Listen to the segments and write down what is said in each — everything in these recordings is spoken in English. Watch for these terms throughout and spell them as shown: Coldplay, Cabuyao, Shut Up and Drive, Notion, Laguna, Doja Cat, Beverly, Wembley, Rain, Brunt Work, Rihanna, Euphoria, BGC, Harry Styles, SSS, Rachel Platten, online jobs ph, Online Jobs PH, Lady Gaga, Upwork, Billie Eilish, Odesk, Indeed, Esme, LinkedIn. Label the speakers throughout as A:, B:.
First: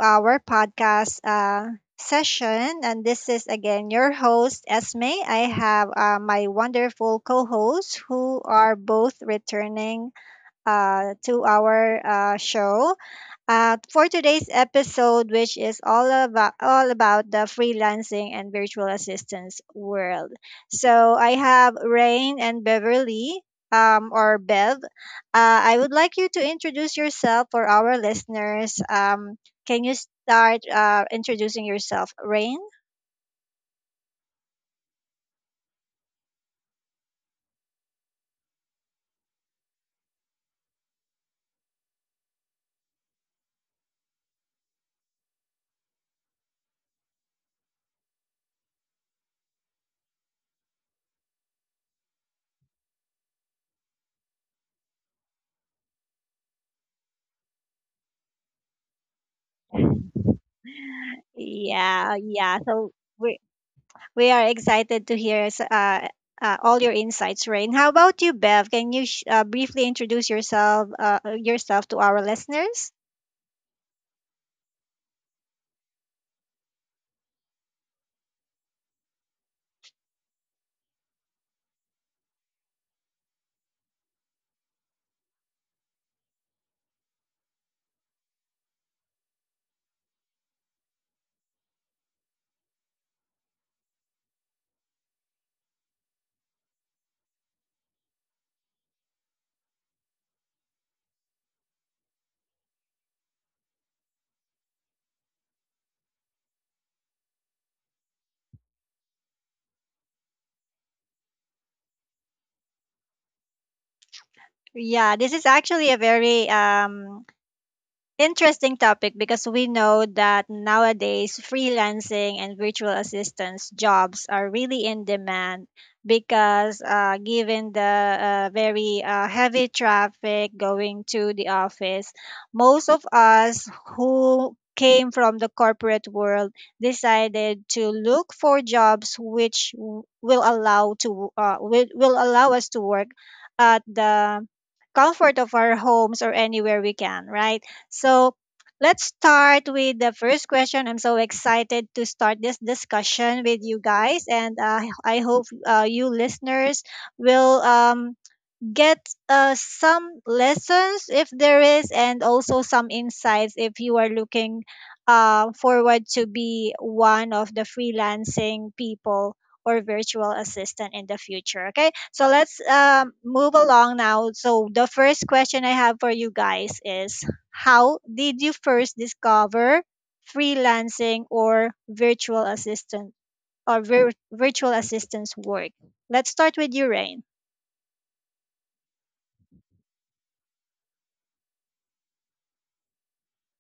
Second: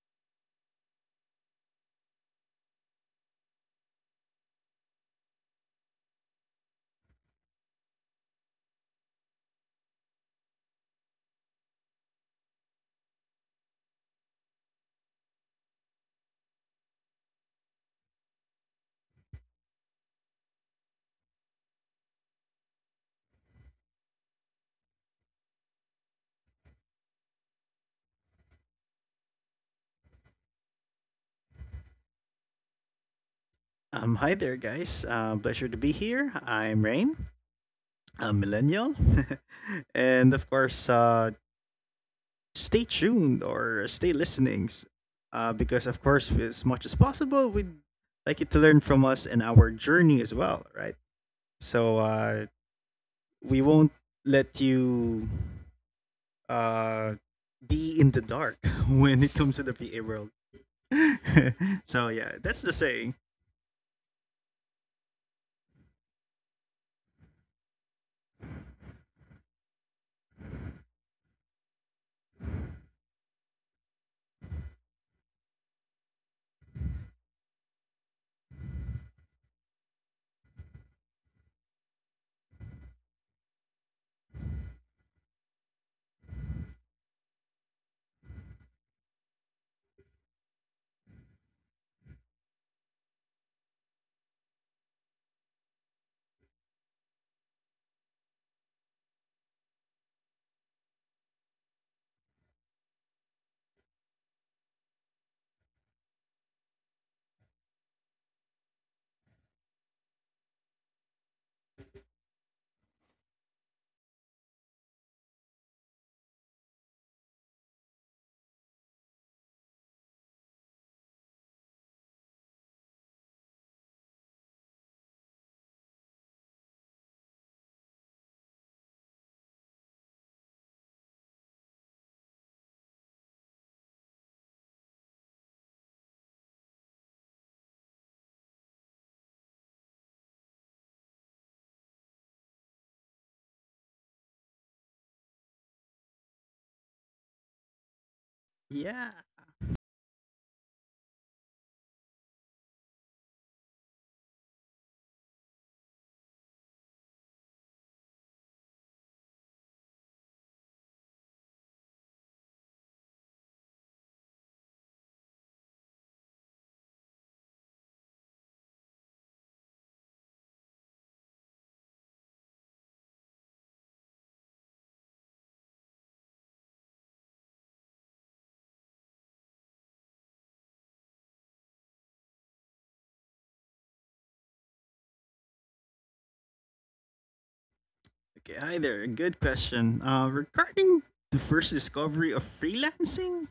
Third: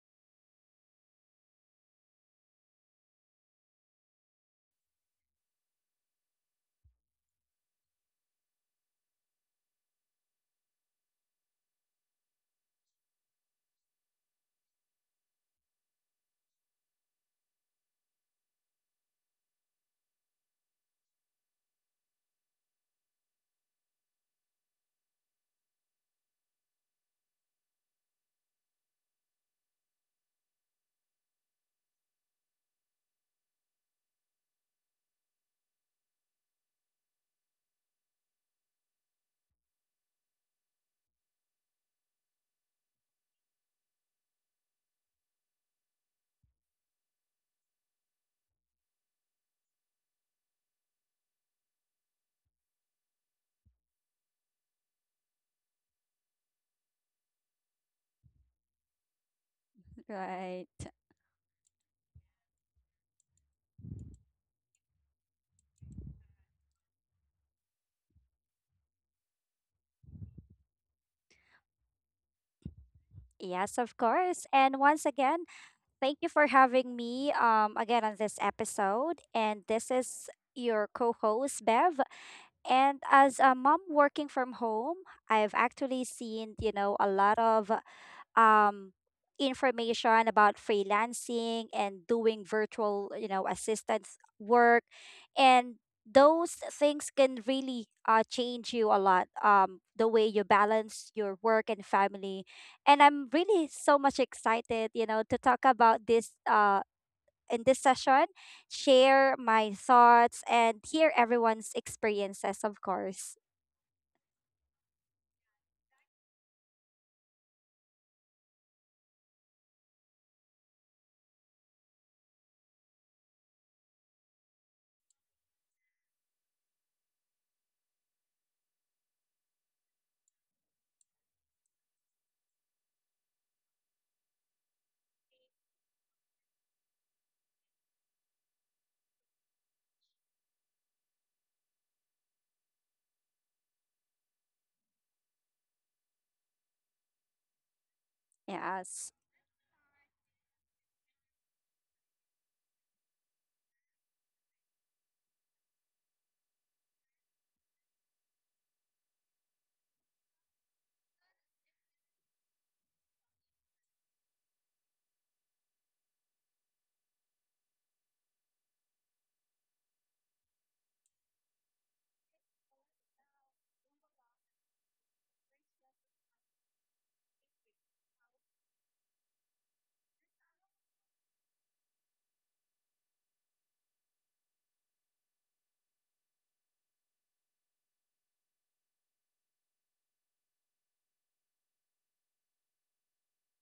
A: our podcast session. And this is again your host, Esme. I have my wonderful co hosts who are both returning to our show for today's episode, which is all about the freelancing and virtual assistance world. So I have Rain and Beverly, or Bev. I would like you to introduce yourself for our listeners. Can you start introducing yourself, Rain?
B: Hi there, guys. Pleasure to be here. I'm Rain, a millennial. And of course, stay tuned or stay listening because, of course, as much as possible, we'd like you to learn from us and our journey as well, right? So we won't let you uh, be in the dark when it comes to the VA world.
C: Right.
A: Yeah,
B: So, yeah,
A: yeah.
B: that's the
A: So
B: saying.
A: we We are excited to hear all your insights, Rain. How about you, Bev? Can you briefly introduce yourself to our listeners?
C: Yes, of course. And once again, thank you for having me again on this episode. And this is your co-host Bev. And as a mom working from home, I've actually seen, you know, a lot of um, information about freelancing and doing virtual, you know, assistance work. And those things can really change you a lot, the way you balance your work and family. And I'm really so much excited, you know, to talk about this in this session, share my thoughts, and hear everyone's experiences, of course.
A: Yeah, this is actually a very interesting topic because we know that nowadays freelancing and virtual assistance jobs are really in demand because given the very heavy traffic going to the office, most of us who came from the corporate world decided to look for jobs which will allow to will allow us to work at the comfort of our homes or anywhere we can, right? So let's
C: Yes.
B: Yeah.
A: start with the first question. I'm so excited to start this discussion with you guys, and I hope you listeners will get some lessons if there is and also some insights if you are looking forward to be one of the freelancing people or virtual assistant in the future. Okay, so let's move along now. So the first question I have for you guys is, how did you first discover freelancing or virtual assistant or virtual assistants work? Let's start with you, Rain.
B: Okay, hi there. Good question. Regarding the first discovery of freelancing,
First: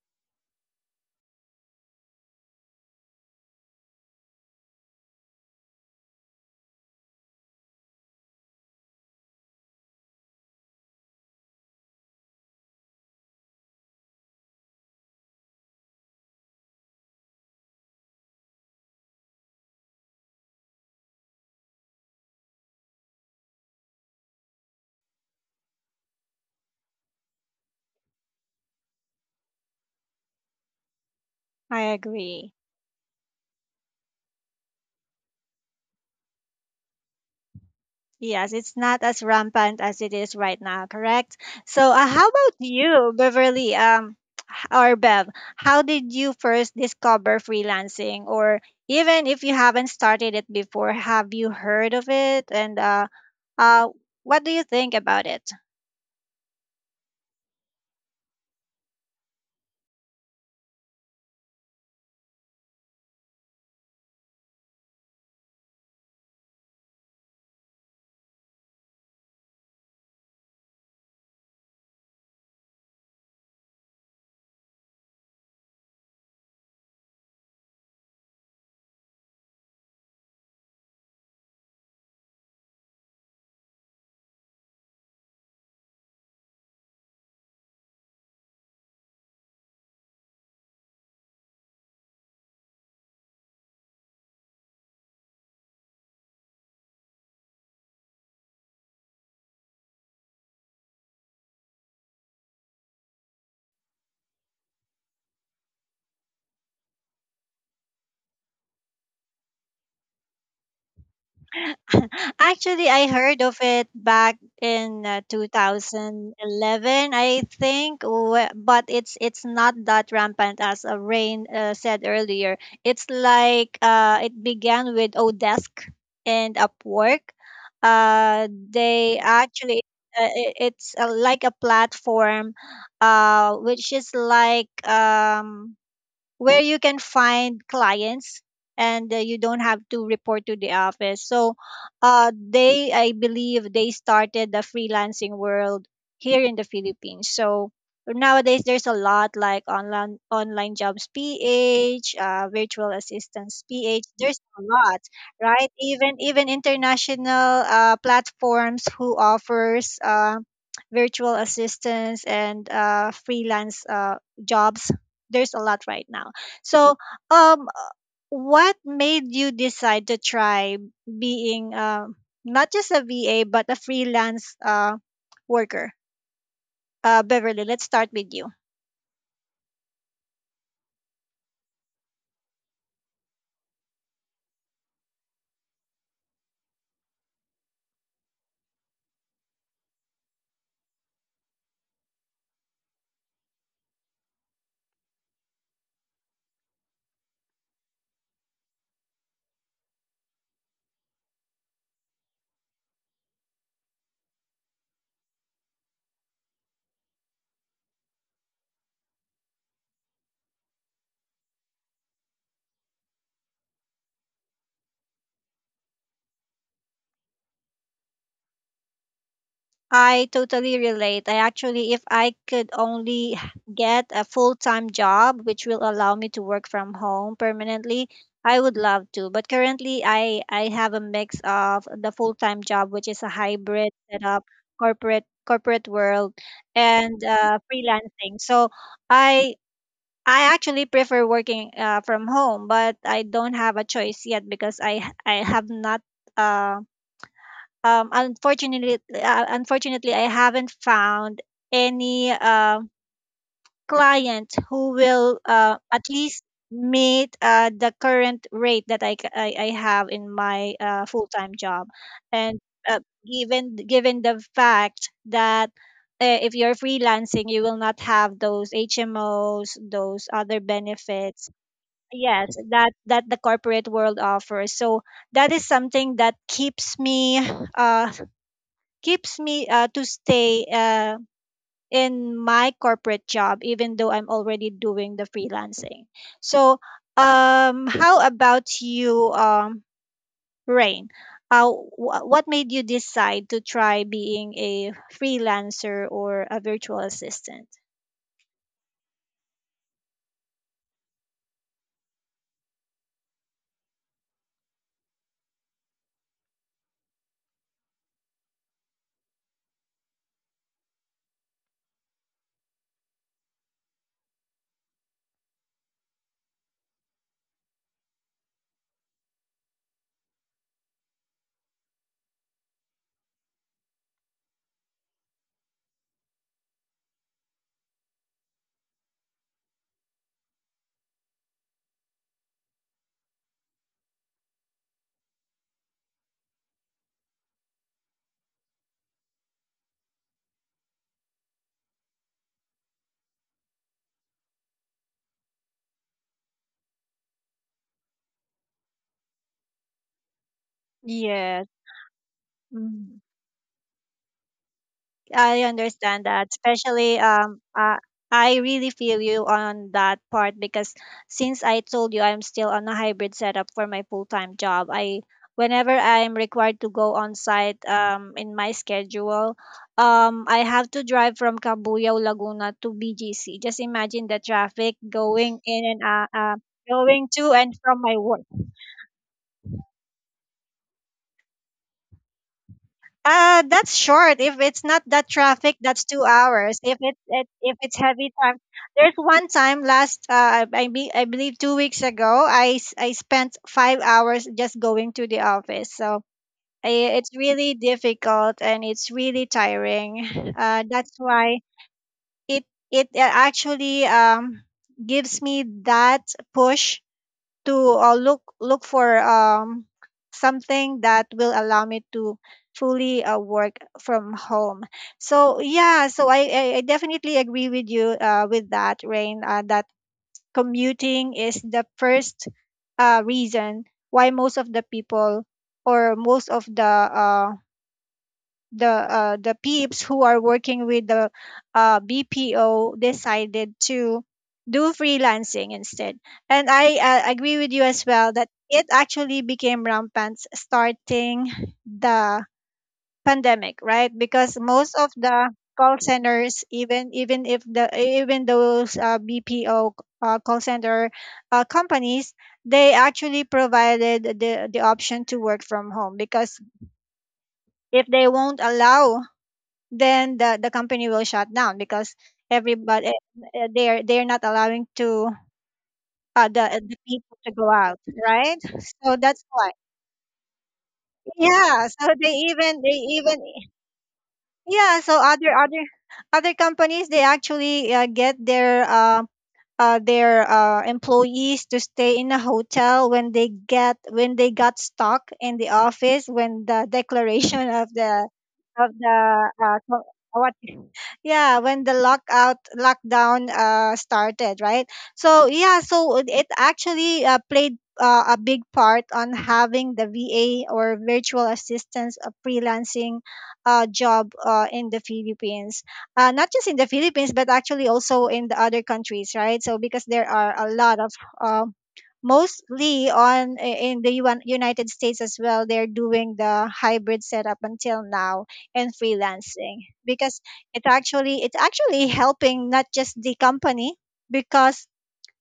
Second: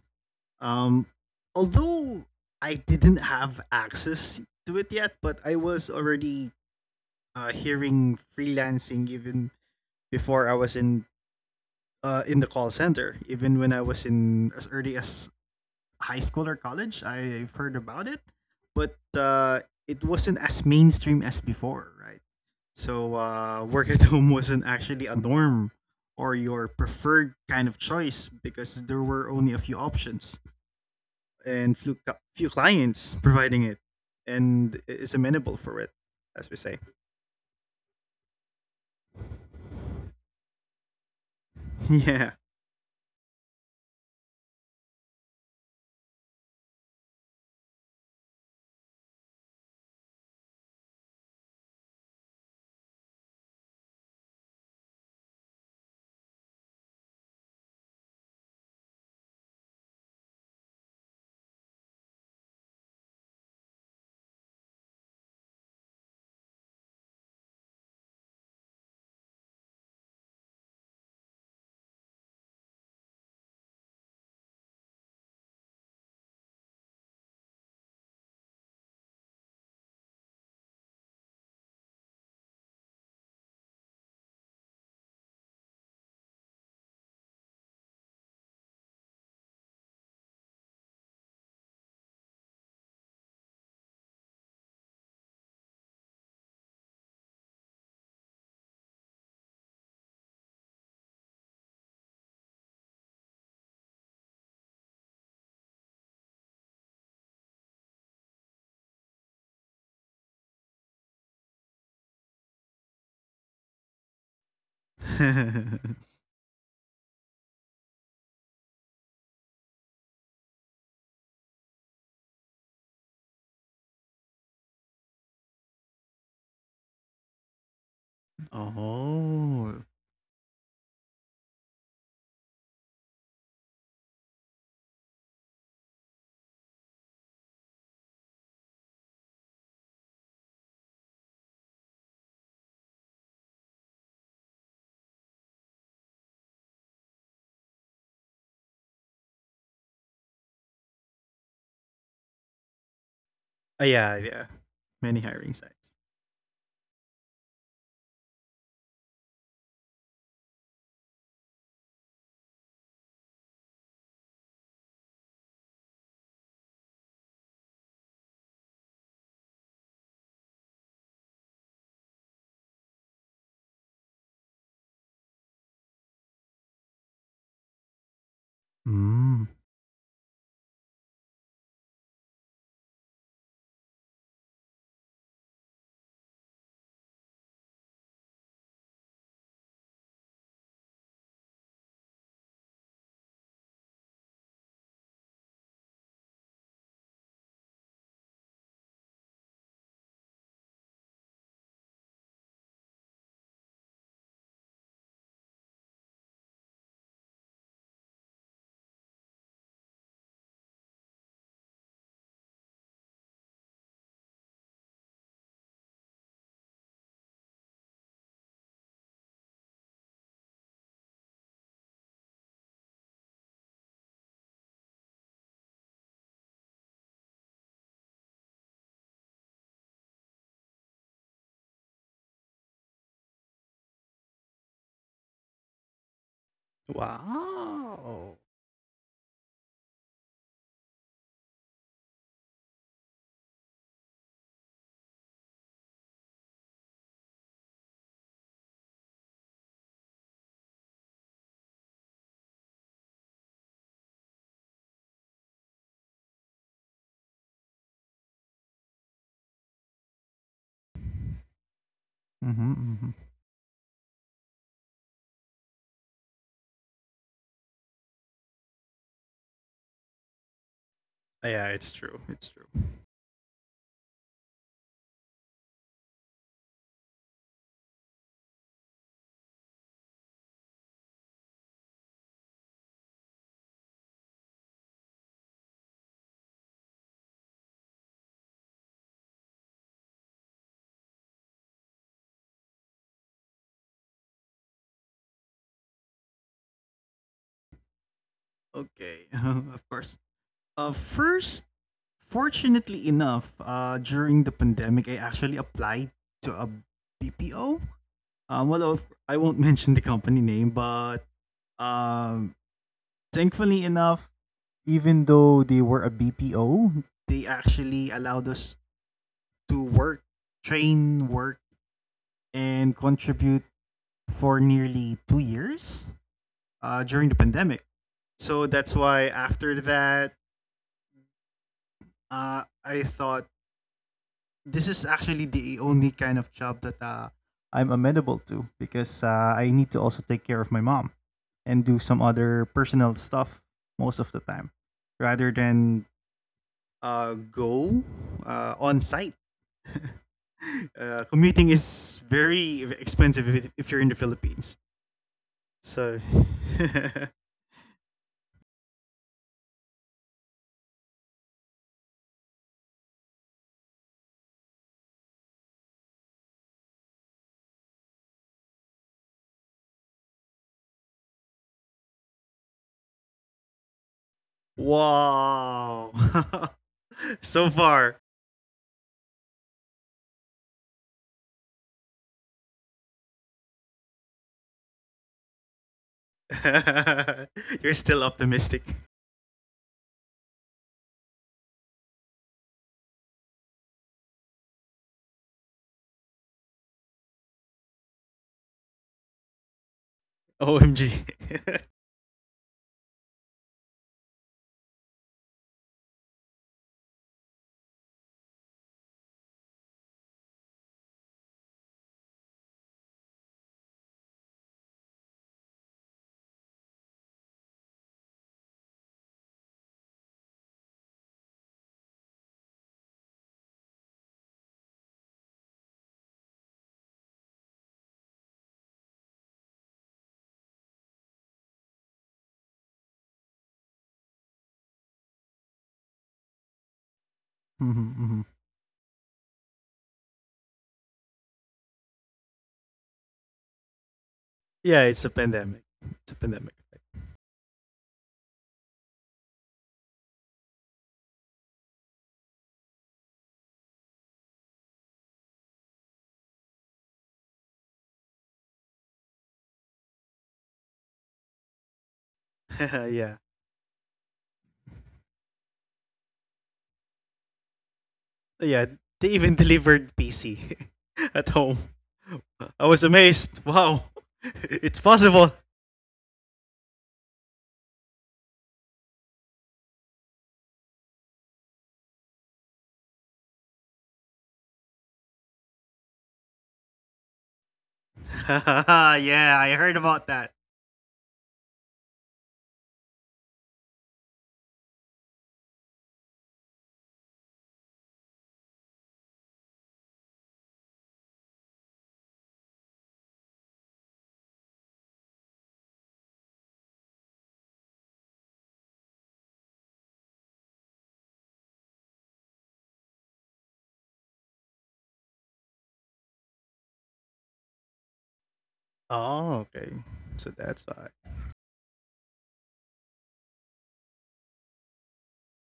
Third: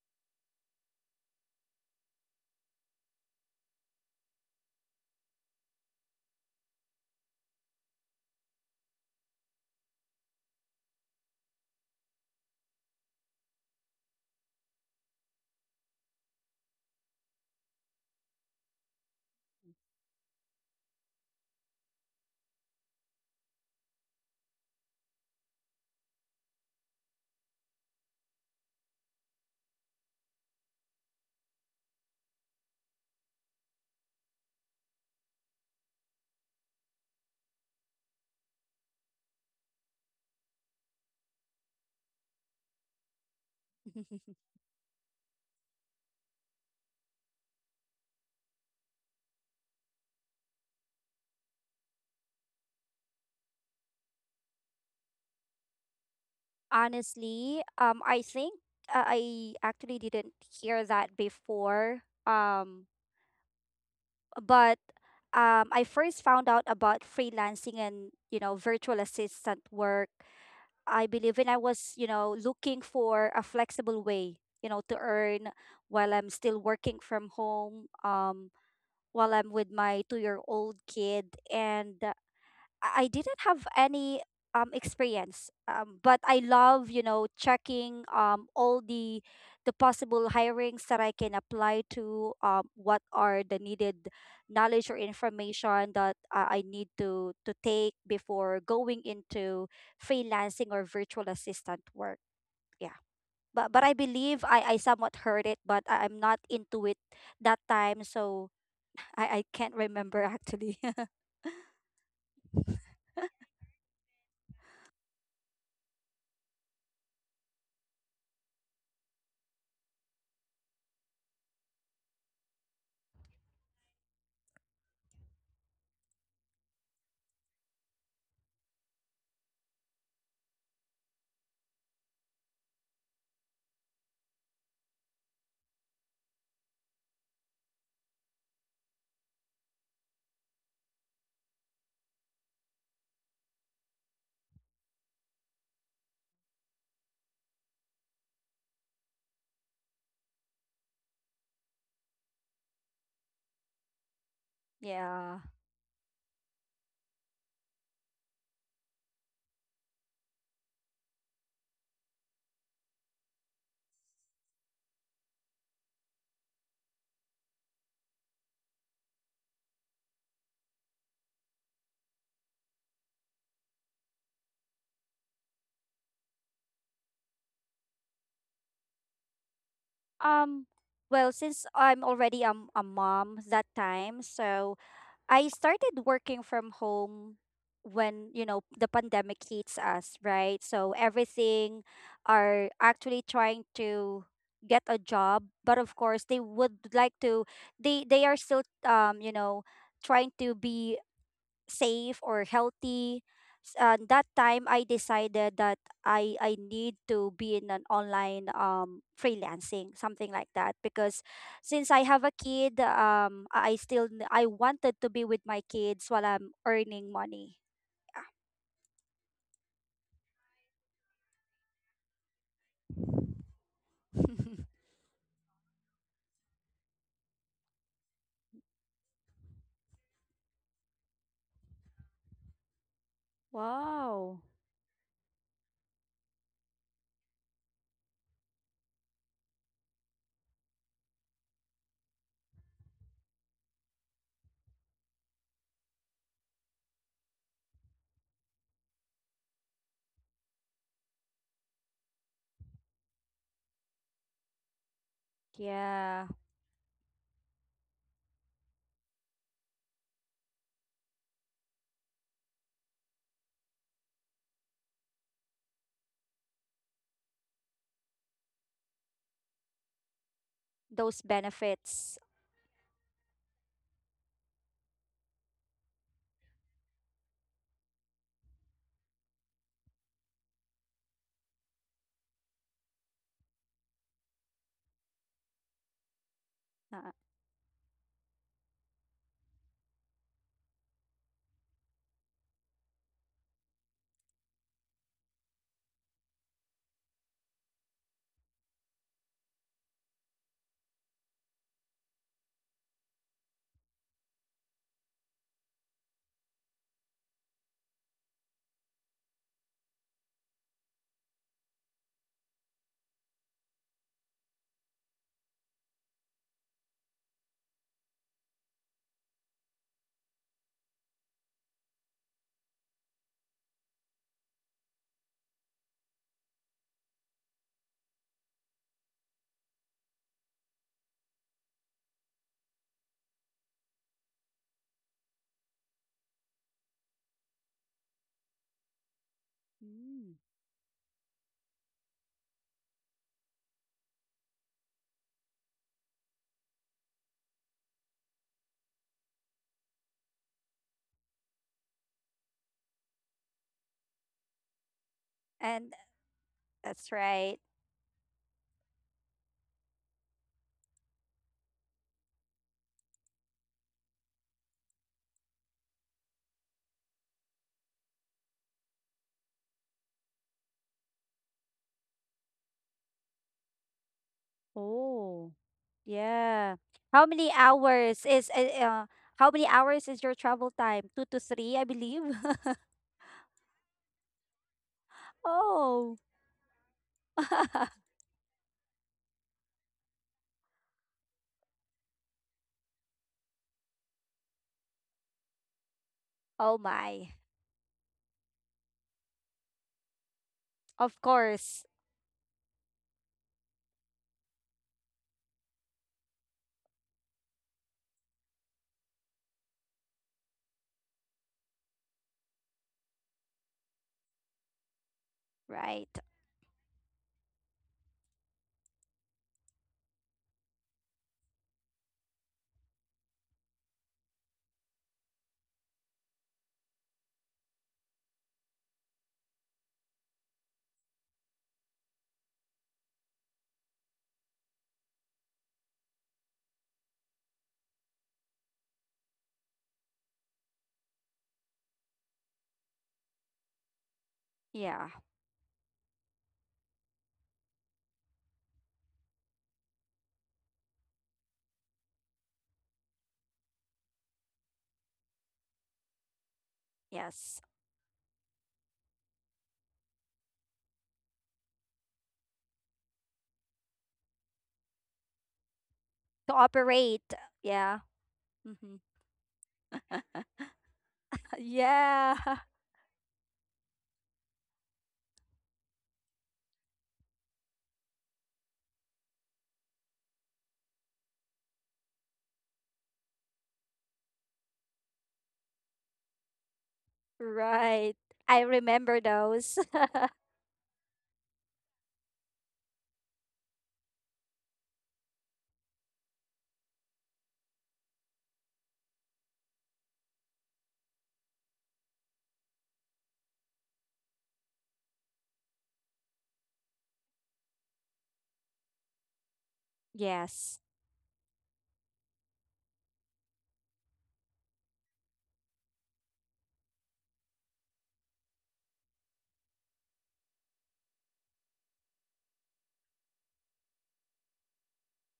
B: um, although I didn't have access to it yet, but I was already hearing freelancing even before I was in the call center. Even when I was in as early as high school or college, I've heard about it, but it wasn't as mainstream as before, right? So, work at home wasn't actually a norm or your preferred kind of choice because there were only a few options
A: I
B: and
A: agree.
B: few clients providing it and is amenable for it, as we say.
A: Yes, it's not as rampant as it is right now, correct? So, how
B: Yeah.
A: about you, Beverly, or Bev? How did you first discover freelancing, or even if you haven't started it before, have you heard of it? And uh, what do you think about it?
C: Honestly, I think I actually didn't hear that before. But I first found out about freelancing and, you know, virtual assistant work. I believe when I was, you know, looking for a flexible way, you know, to earn while I'm still working from home. While I'm with my 2 year old kid. And uh, I didn't have any experience, but I love, you know, checking all the possible hirings that I can apply to, what are the needed knowledge or information that I need to, take before going into freelancing or virtual assistant work. Yeah. But I believe I somewhat heard it, but I'm not into it that time. So I can't remember actually.
A: Actually, I heard of it back in 2011, I think, but it's not that rampant as Rain said earlier. It's like it began with Odesk and Upwork. They actually
B: Oh.
A: it's like a platform, which is like where you can find clients, and you don't have to report to the office. So I believe, they started the freelancing world here in the Philippines. So nowadays there's a lot, like online jobs ph virtual assistance ph, there's
B: Yeah,
A: a
B: yeah.
A: lot.
C: Yeah.
B: Many
A: Right,
B: hiring
A: even
B: sites.
A: even international platforms who offers virtual assistance and freelance jobs, there's a lot right now. So, um, what made you decide to try being not just a VA but a freelance worker? Beverly, let's start with you.
B: Mm.
C: Um, well, since I'm already a mom that time, so I started working from home when, you know, the pandemic hits us, right? So everything are actually trying to get a job, but of course they would like to they are still you know, trying to be safe or healthy. That time I decided that I need to be in an online freelancing something like that because since I have a kid I wanted to be with my kids while I'm earning money. Yeah.
A: I totally relate. I actually, if I could only get a full time job, which will allow me to work from home permanently, I would love to. But currently, I have a mix of the full time job, which is a hybrid
C: Wow.
A: setup, corporate world, and freelancing. So
B: Wow.
A: I I actually prefer working from home, but I don't have a choice yet because I have not. uh Unfortunately, I haven't found any client who will at
C: Yeah,
A: least meet the current rate that I have in my full time job. And uh,
B: Mm-hmm, mm-hmm.
A: given the fact that if you're freelancing, you will not have those HMOs, those other
C: those
A: benefits.
B: Yeah,
C: benefits.
B: it's
A: Yes,
B: true. It's
A: that
B: true.
A: that the corporate world offers. So that is something that uh, keeps me to stay in my corporate job even though I'm already doing the freelancing. So
C: Uh,
A: how about you, Rain, what made you decide to try being a freelancer or a virtual assistant?
B: Okay, of course. Uh, first, Fortunately enough, during the pandemic, I actually applied to a BPO. Well, I won't mention the company name, but um, thankfully enough, even though they were a BPO, they actually allowed us to work, train, work, and contribute for nearly 2 years during the pandemic. So that's why after that, I thought this is actually the only kind of job that I'm amenable to because I need to also take
C: mm.
B: care of my mom and do some other personal stuff most of the time rather than go on site. Commuting
A: Yes.
B: is very
A: Mhm.
B: expensive if you're in the Philippines.
A: I
C: And
B: So,
A: understand that,
C: that's
A: especially
C: right.
A: I really feel you on that part because since I told you I'm still on a hybrid setup for my full-time job, I whenever I'm required to go on site in my schedule, I have to drive from Cabuyao, Laguna to BGC. Just imagine the traffic
C: Oh,
A: going in
B: wow.
A: and
C: yeah. How
A: going
B: So
C: many
A: to and
B: far,
A: from my
C: hours
A: work.
C: is your travel time? Two to three, I believe.
A: That's short. If it's not that traffic, that's
C: Oh.
A: 2 hours. If
B: you're
A: if it's
B: still
A: heavy time,
B: optimistic.
A: there's one time last I believe 2 weeks ago, I spent 5 hours just going to the office. So
C: Oh my.
A: it's really difficult and it's really tiring.
B: OMG.
A: That's
C: Of
A: why
C: course.
A: it it actually gives me that push to look for something that will allow me to fully work from home. So yeah,
C: Right.
A: so I definitely agree with you with that, Rain. That commuting is the first reason why most of the people or most of the the peeps who are working with the BPO decided to do freelancing instead. And I agree with you as
B: Hmm.
A: well that it actually became rampant starting the pandemic, right? Because
B: Yeah,
A: most
B: it's a
C: Yeah.
A: of the
B: pandemic.
A: call
B: It's a pandemic.
A: centers, even even if the even those BPO call center companies, they actually provided the option to work from home because
C: Yes.
A: if they won't allow, then the company will shut down because everybody
B: Yeah.
A: they're not allowing to
C: To
A: the
C: operate.
A: people to go out,
C: Yeah.
A: right?
B: Yeah.
C: Mm-hmm.
B: They
A: So
B: even
A: that's why.
B: delivered PC at home.
A: Yeah. So they
C: Yeah.
B: I
A: even
B: was
A: they
B: amazed.
A: even
B: Wow. It's
A: yeah. So
B: possible.
A: other companies, they actually get their employees to stay in a hotel when they get when they got stuck in the office when the declaration
C: Right. I
A: of the
C: remember
B: Yeah, I heard
C: those.
A: co-
B: about that.
A: what yeah, when the lockout lockdown started, right? So yeah, so it actually played a big part on having the VA or virtual assistance a freelancing job in the Philippines, not just in the Philippines but actually also in the other countries, right? So because there are a
C: Yes.
A: lot of uh, mostly on in the UN, United States as well, they're doing the hybrid setup until now and
B: Oh, okay.
A: freelancing
B: So
A: because
B: that's
A: it's actually helping not just the company because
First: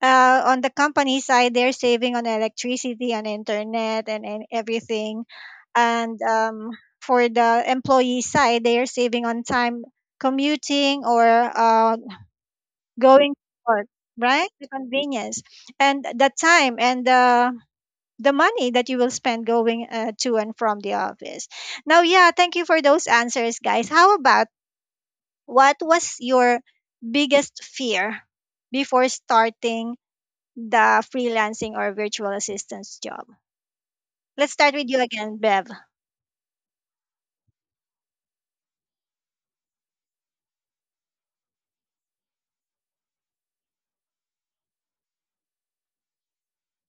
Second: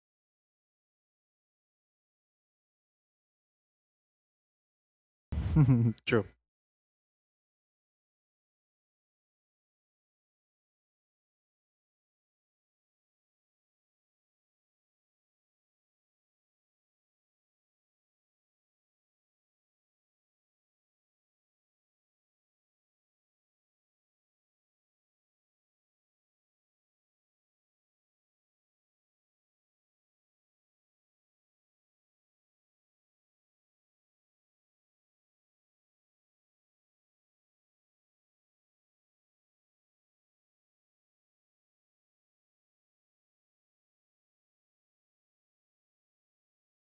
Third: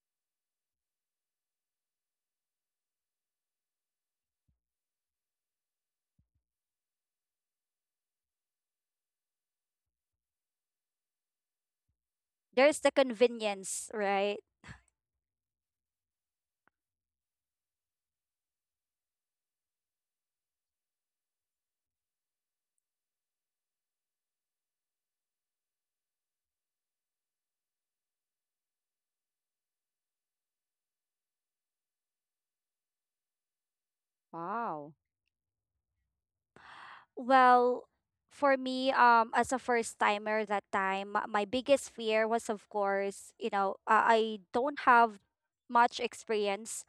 A: on the company side they're saving on electricity and internet and everything,
B: why.
A: and
B: True.
A: for the employee side they are saving on time commuting or
C: There's the
A: going to work,
C: convenience, right?
A: right? The convenience and the time and the money that you will spend going to and from the office. Now, yeah, thank you for those answers, guys. How about, what was your biggest fear before starting the freelancing or virtual assistance job? Let's start with
C: Wow.
A: you again, Bev.
C: Well, for me, as a first timer that time, my biggest fear was, of course, you know, I don't have much experience.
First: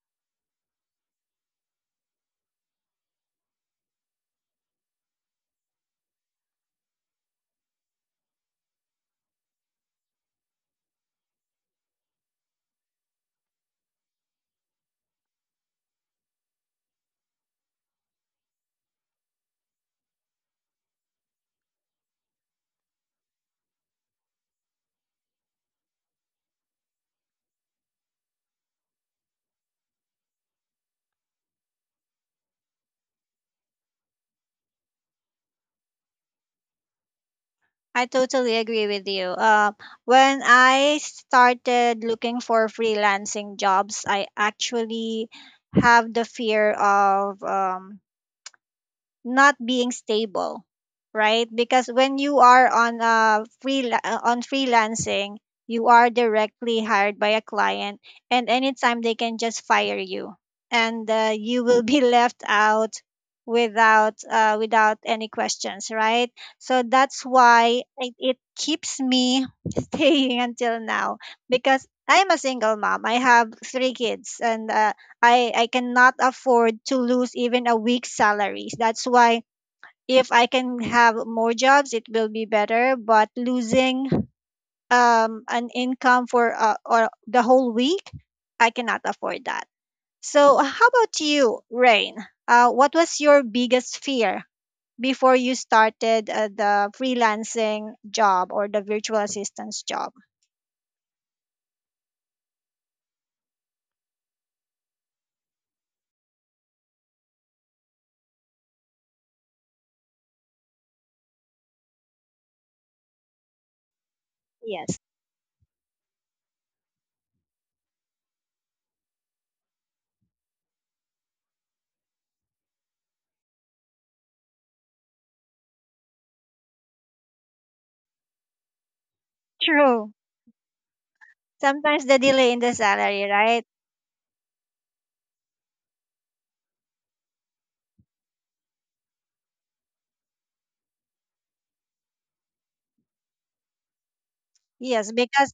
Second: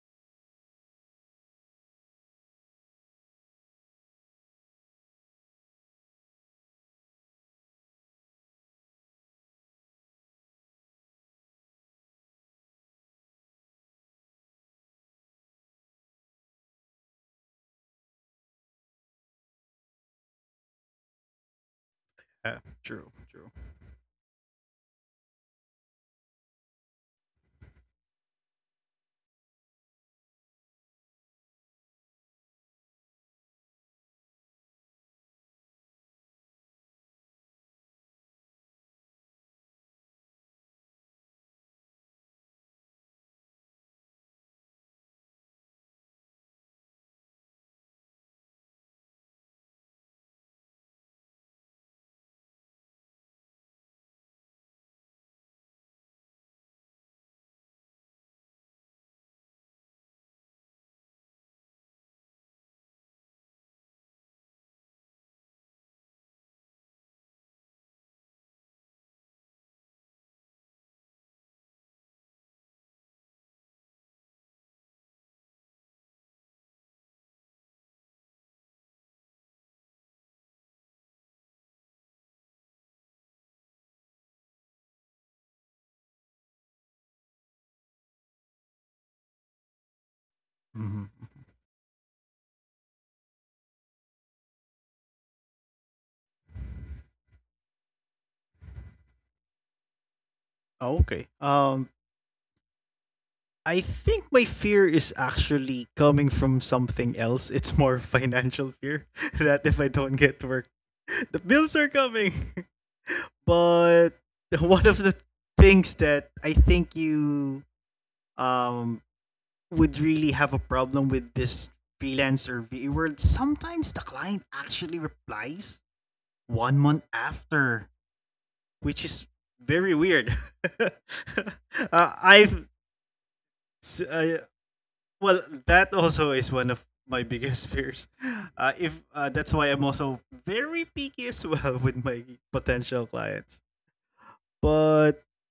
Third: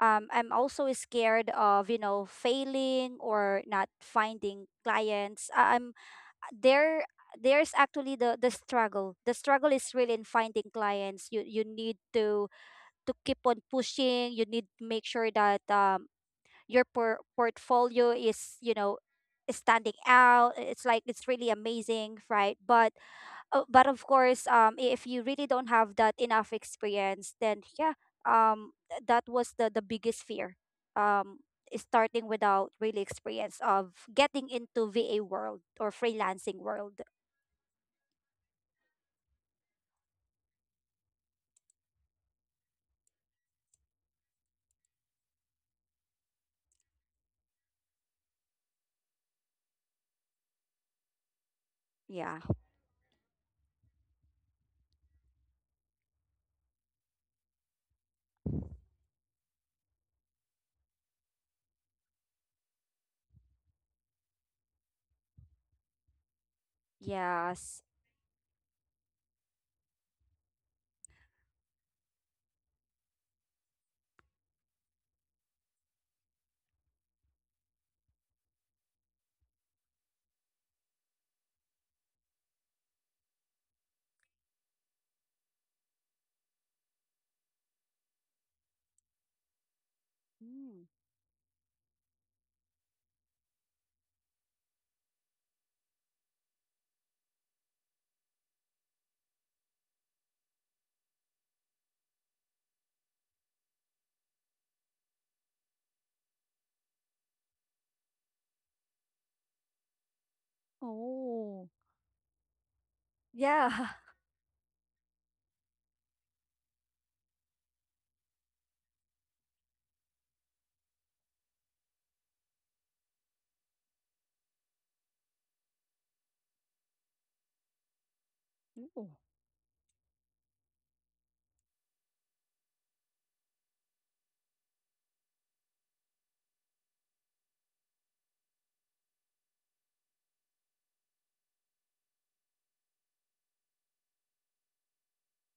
C: I'm also scared of, you know, failing or not finding clients. I'm there. There's actually the struggle. The struggle is really in finding clients. You need to keep on pushing. You need to make sure that your portfolio is, you know, standing out. It's like it's really amazing, right?
B: Yeah,
C: But
B: true. True.
C: but of course if you really don't have that enough experience, then yeah, that was the biggest fear, um, is starting without really experience of getting into VA world or freelancing world.
A: I totally agree with you. When I started looking for freelancing jobs, I actually have the fear of not being stable, right? Because when
C: Yeah.
A: you are on a freelancing, you are directly hired by a client, and anytime they can just fire you, and you will be left out without without any questions, right? So that's
C: Yes.
A: why it keeps me staying until now because I'm a single mom. I have 3 kids, and I cannot afford to lose even a week's salaries. That's why if I can have more jobs, it will be better. But losing an income for or the whole week, I cannot afford that. So how
C: Mm.
B: Hmm.
A: about you, Rain? What was your biggest fear before you started the freelancing job or the virtual assistance job?
B: Okay. I think my fear is actually coming from something else. It's more financial fear that if I don't get work, the
C: Oh.
B: bills are coming.
C: Yeah.
B: But one of
A: Yes,
B: the things that I think you um would really have a problem with this freelancer VA world, sometimes the client actually replies 1 month after,
C: Ooh.
B: which is very
A: true.
B: weird. uh,
A: Sometimes the delay in
B: I've
A: the salary, right?
B: s- uh, well, that also is one of my biggest fears. If That's why I'm also very picky as well with my potential clients.
A: Yes,
B: But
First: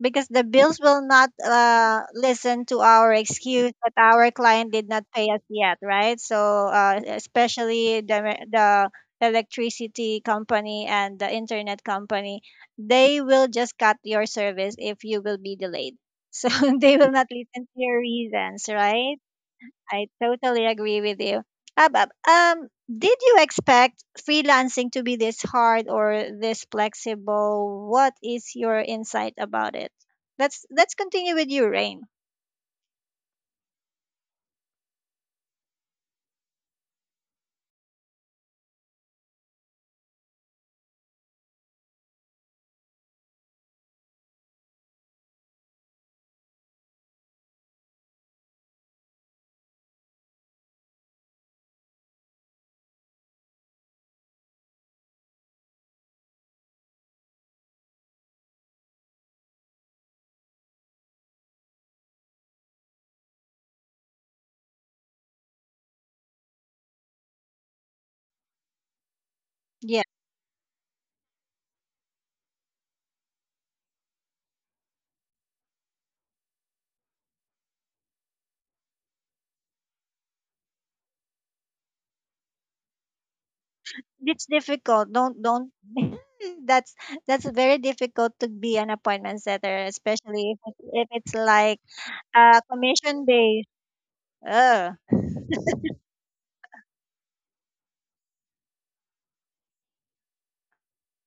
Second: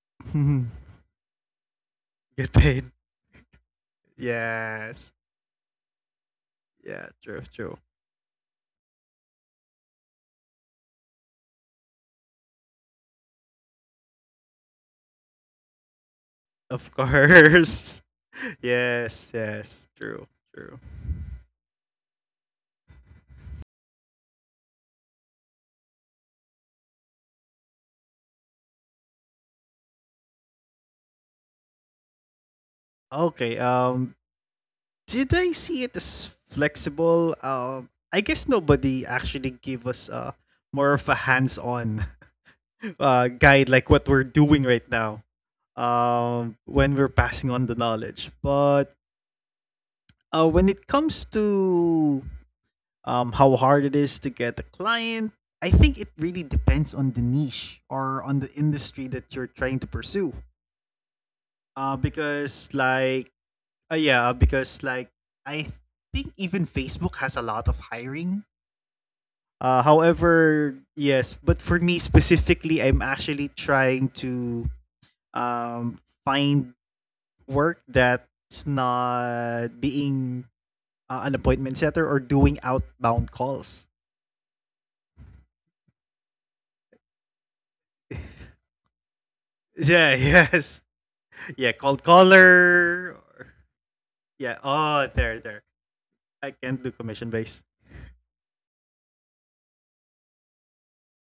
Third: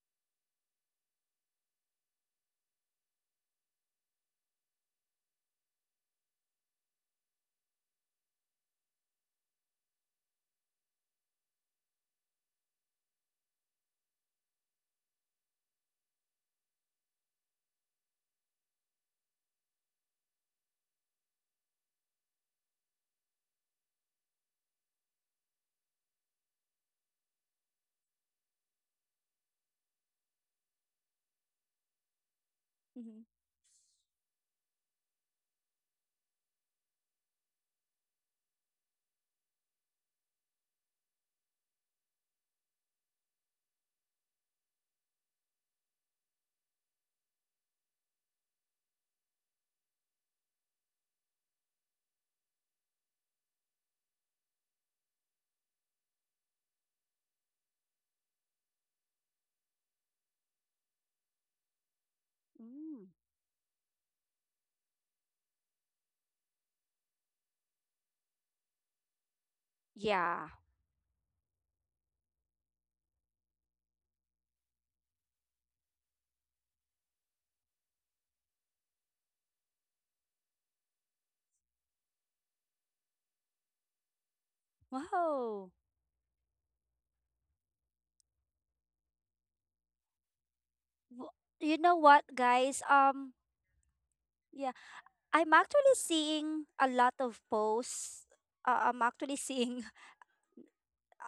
A: because the
B: get
A: bills will not listen to
B: paid.
A: our excuse that our client did not
B: Yes.
A: pay us yet, right? So
B: Yeah, true, true.
A: especially the electricity company and the internet company, they will just cut your service if you will be delayed. So
B: Of
A: they will not listen to your
B: course.
A: reasons, right?
B: Yes, yes,
A: I
B: true,
A: totally
B: true.
A: agree with you. Abab, did you expect freelancing to be this hard or this flexible? What is your insight about it? Let's continue with you, Rain.
C: Mhm.
B: Okay, did I see it as flexible? Um, I guess nobody actually gave us more of a hands-on uh, guide like what we're doing right now. Um, when we're passing on the knowledge. But when it comes to how hard it is to get a client. I think it really depends on the niche or on the industry that you're trying to pursue. Uh, because
C: Mm.
B: like, yeah, because like, I think even Facebook has a lot of hiring.
A: Yeah,
C: Yeah.
B: However, yes, but for me specifically, I'm actually trying to um, find work that's not being an appointment setter or doing outbound calls.
A: it's difficult. Don't
C: Wow.
A: don't. that's that's very difficult to be an appointment setter,
B: Yeah,
A: especially
B: yes.
A: if
C: W-
A: it's
B: Yeah,
C: You
A: like
C: know
B: cold
C: what, guys?
B: caller.
A: commission
B: Or—
A: based.
B: Yeah.
C: Yeah,
A: Uh,
B: Oh, there,
C: I'm
B: there.
C: actually
B: I
C: seeing
B: can't
C: a
B: do
C: lot
B: commission
C: of
B: based.
C: posts. I'm actually seeing.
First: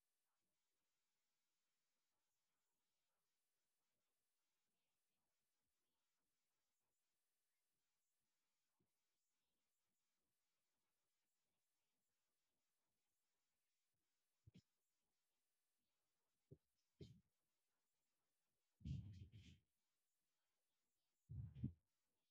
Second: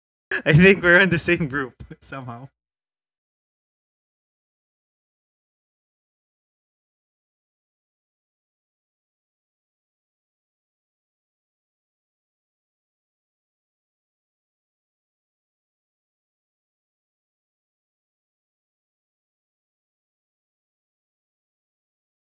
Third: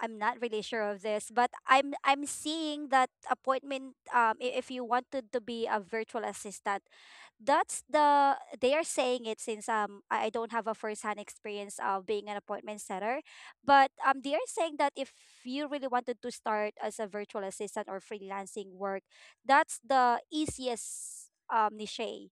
C: I'm not
B: I
C: really
B: think
C: sure
B: we're
C: of
B: in the
C: this,
B: same
C: but
B: group
C: I'm
B: somehow.
C: seeing that appointment. If you wanted to be a virtual assistant, that's the they are saying it since I don't have a first-hand experience of being an appointment setter, but they are saying that if you really wanted to start as a virtual assistant or freelancing work, that's the easiest niche.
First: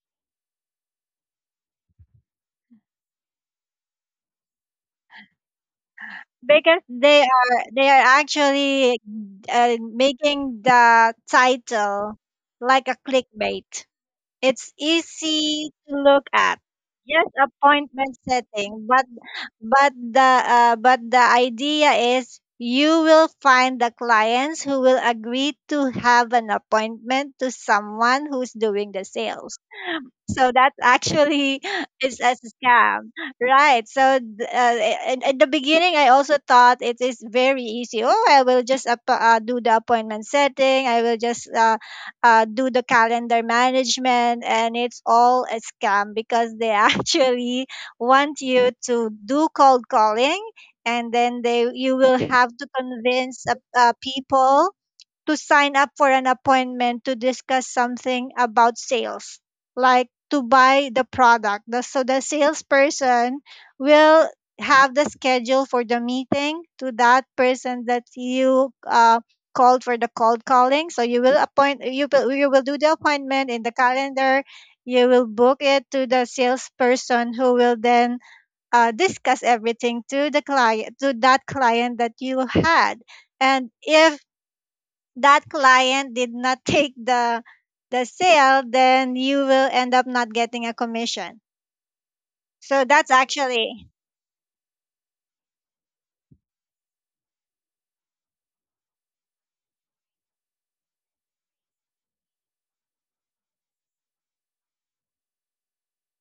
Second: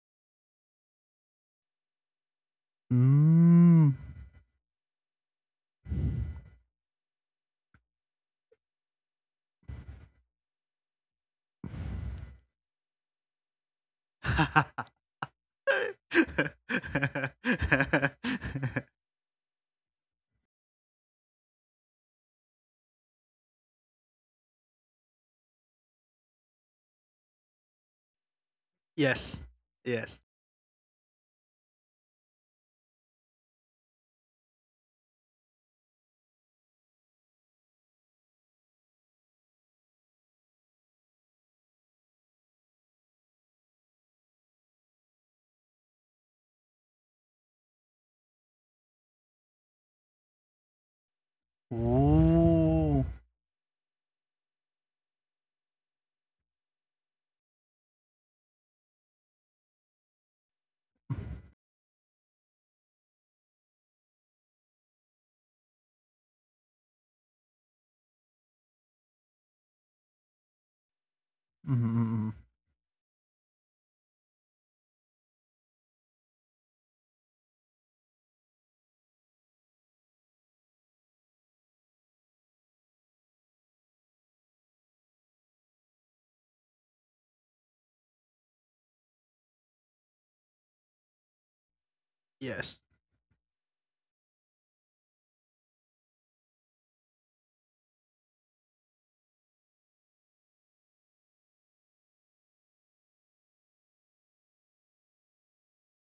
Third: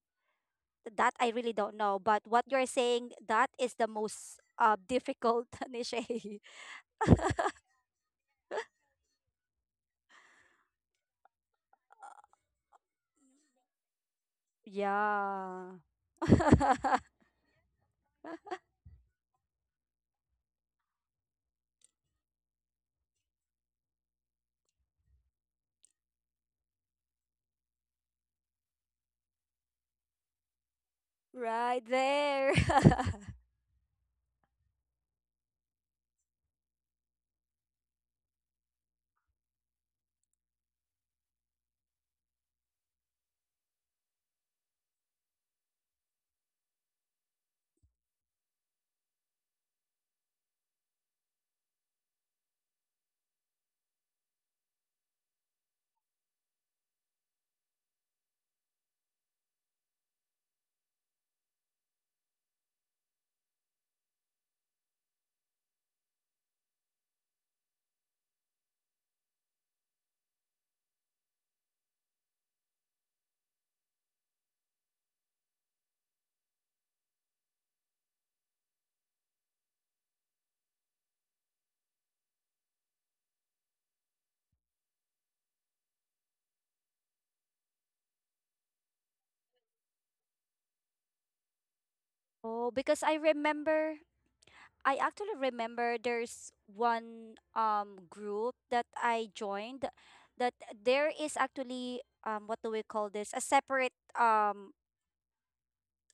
C: That I really don't know. But what you're saying, that is the
B: Mm.
C: most difficult, Nishay.
A: because they are actually making the title like a clickbait. It's easy
C: Yeah.
A: to look at. Yes, appointment setting, but but the the idea is you will find the clients who will agree to have an appointment to someone who's doing the
B: Yes.
A: sales,
B: Yes.
A: so that actually
C: Right
A: is as a
C: there.
A: scam, right. So in the beginning, I also thought it is very easy. Oh, I will just do the appointment setting. I will just do the calendar management. And it's all a scam because they actually want you to do cold calling. And then they you will have to
B: Ooh.
A: convince people to sign up for an appointment to discuss something about sales, like to buy the product. So the salesperson will have the schedule for the meeting to that person that you called for the cold calling. So you will appoint you will,
B: Mm.
A: you will do the appointment in the calendar. You will book it to the salesperson who will then discuss everything to that client that you had. And if that client did not take the sale, then you will end up not getting a commission.
C: Oh,
B: Yes.
A: So
C: because
A: that's
C: I
A: actually,
C: remember, I actually remember there's one group that I joined that there is actually what do we call this?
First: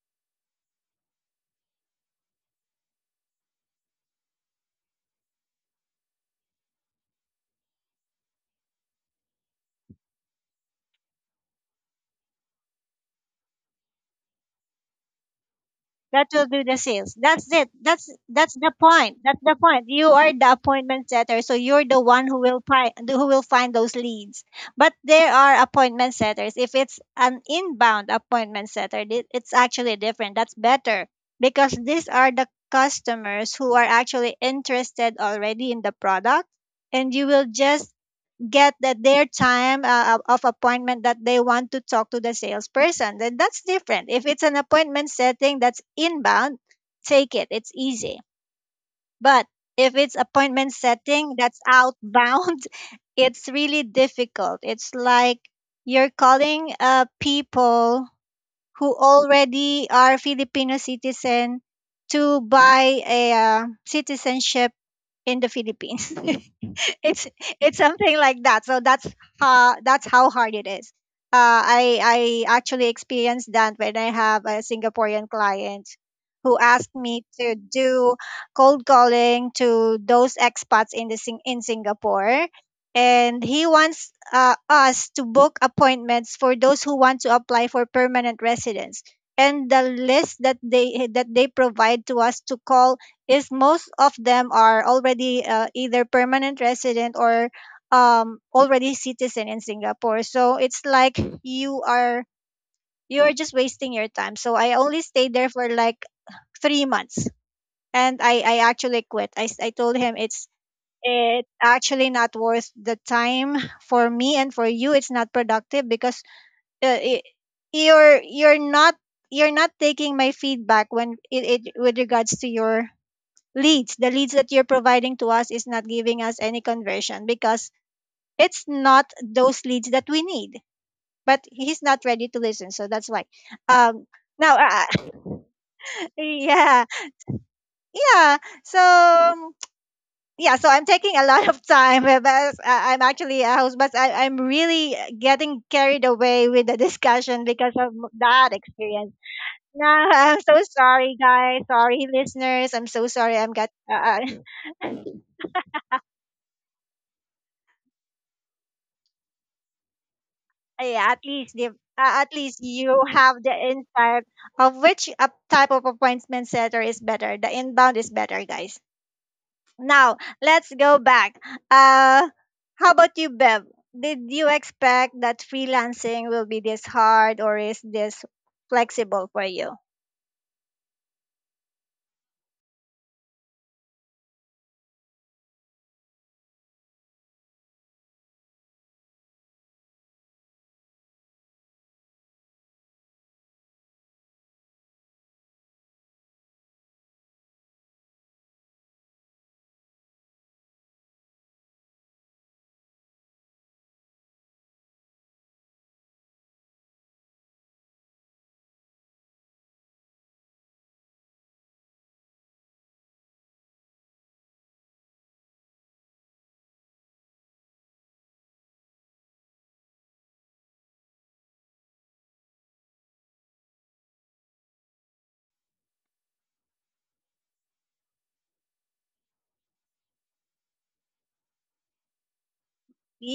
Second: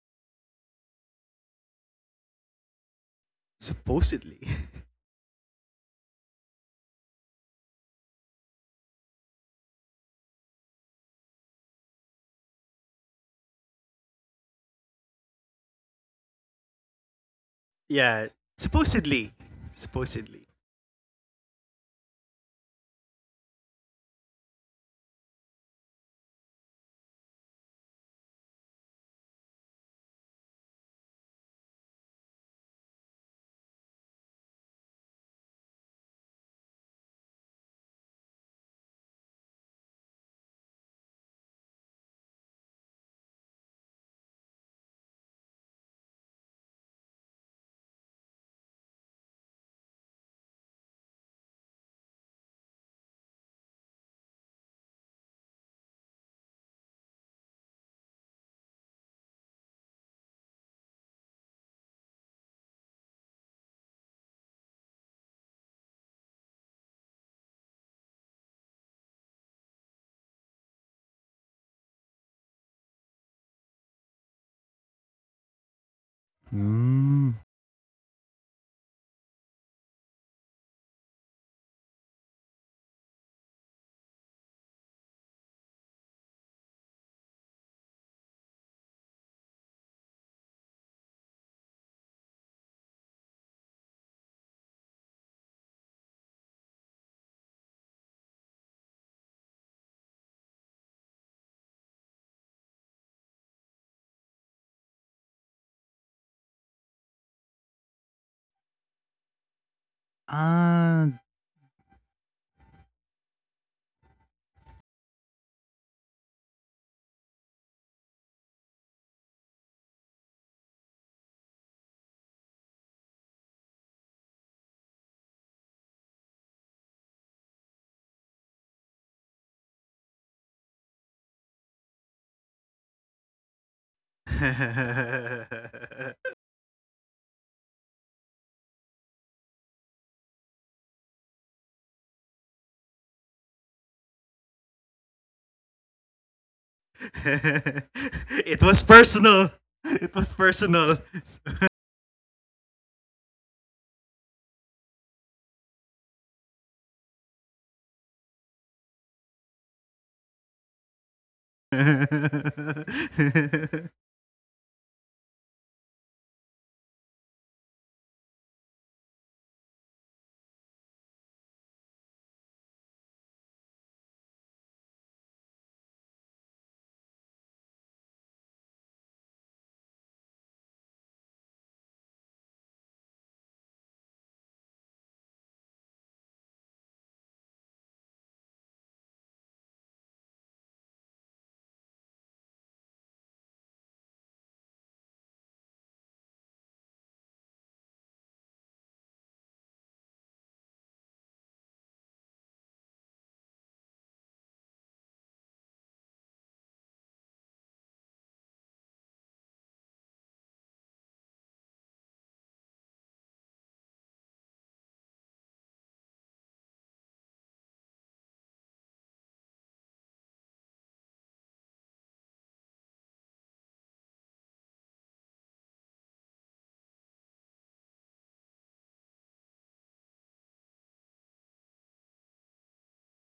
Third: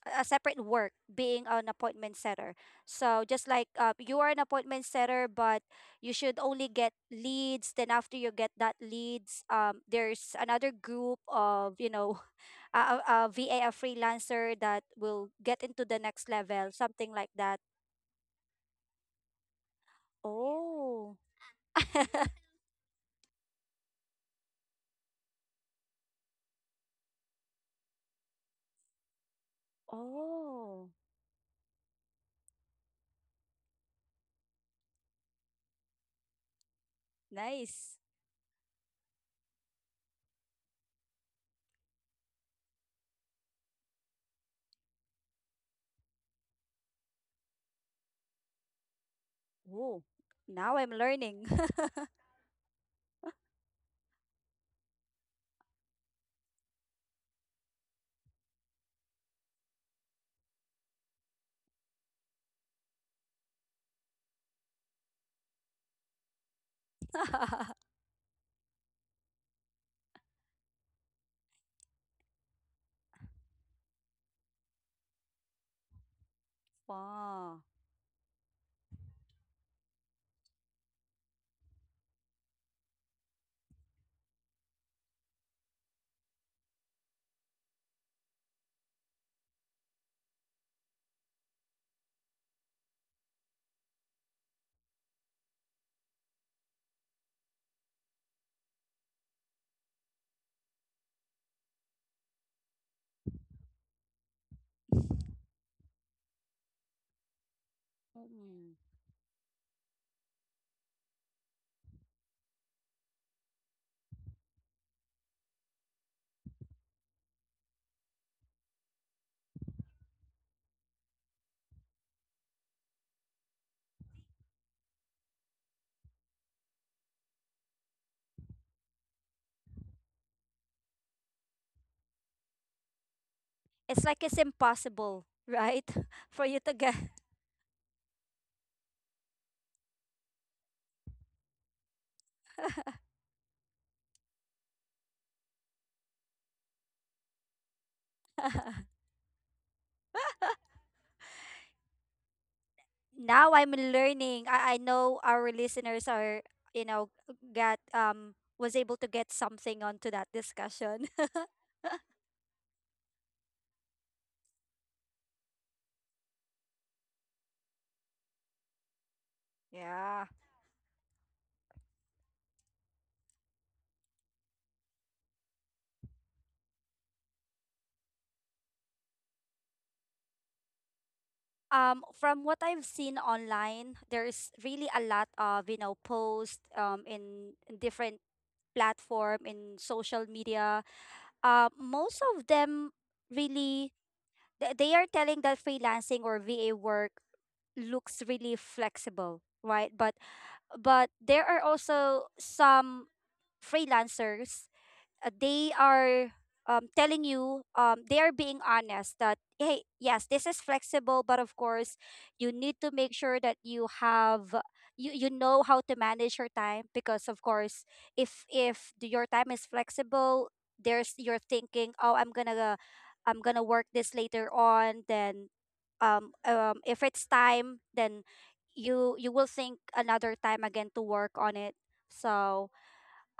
C: A separate work being an appointment setter. So just like you are an
B: Supposedly.
C: appointment setter, but you should only get leads. Then after you get that leads, there's another group of, you know, a, a VA, a freelancer that will get into the
A: that
C: next
A: will do
C: level,
A: the
C: something
A: sales.
C: like
A: That's
C: that.
A: it. That's
B: Yeah.
A: that's the point.
B: Supposedly.
A: That's the point. You are
B: Supposedly.
A: the appointment
C: Oh.
A: setter, so you're the one who will find those leads. But there are appointment setters. If it's an inbound appointment setter, it's actually different. That's
C: Oh,
A: better because these are the customers who are actually interested already in the product, and you will just
C: nice.
A: get that their time of appointment that they want to talk to the salesperson. Then that's different. If it's an appointment setting that's inbound, take it, it's easy. But if
C: Oh,
A: it's appointment
C: now I'm
A: setting
C: learning.
A: that's outbound, it's really difficult. It's like you're calling people who already are Filipino citizen to buy a citizenship in the Philippines. it's it's something like that. So that's how hard it is. Uh, I I actually experienced that when I have a Singaporean client who asked me
B: Mm.
A: to
C: Wow.
A: do cold calling to those expats in Singapore, and he wants us to book appointments for those who want to apply for permanent residence. And the list that they provide to us to call, is most of them are already either permanent resident or already citizen in Singapore. So it's like you are you are just wasting your time. So I only stayed there for like 3 months, and I actually quit. I told him, it's
B: Ah,
A: actually not worth the time for me, and for you it's not productive because uh, it, you're you're not you're not taking my feedback, when it with regards to your leads the leads that you're providing to us is not giving us any conversion, because it's not those leads that we need, but he's not ready to listen, so that's why
C: It's
A: um
C: like it's
A: now,
C: impossible, right?
B: yeah.
C: For you to
A: yeah,
C: get.
A: yeah, so yeah, so I'm taking a lot of time, but I'm actually a host, but I'm really getting carried away with the discussion because of that
B: It was
A: experience.
B: personal.
A: No,
B: It was
A: I'm so
B: personal.
A: sorry, guys, sorry, listeners, I'm so sorry,
C: Now
A: I'm
C: I'm
A: got
C: learning. I know our listeners are, you know, got was able to get something onto that discussion.
A: yeah, at least you have the insight of which type of appointment setter is better. The inbound is better, guys. Now,
C: Yeah.
A: let's go back. Uh, how about you, Bev? Did you expect that freelancing will be this hard or is this flexible for you?
C: Um, from what I've seen online, there's really a lot of, you know, posts in different platform in social media. Uh, most of them really they are telling that freelancing or VA work looks really flexible, right? But there are also some freelancers, they are telling you they are being honest that hey, yes, this is flexible but of course you need to make sure that you have you know how to manage your time because of course if your time is flexible, there's you're thinking oh I'm gonna work this later on then if it's time then you will think another time again to work on it. So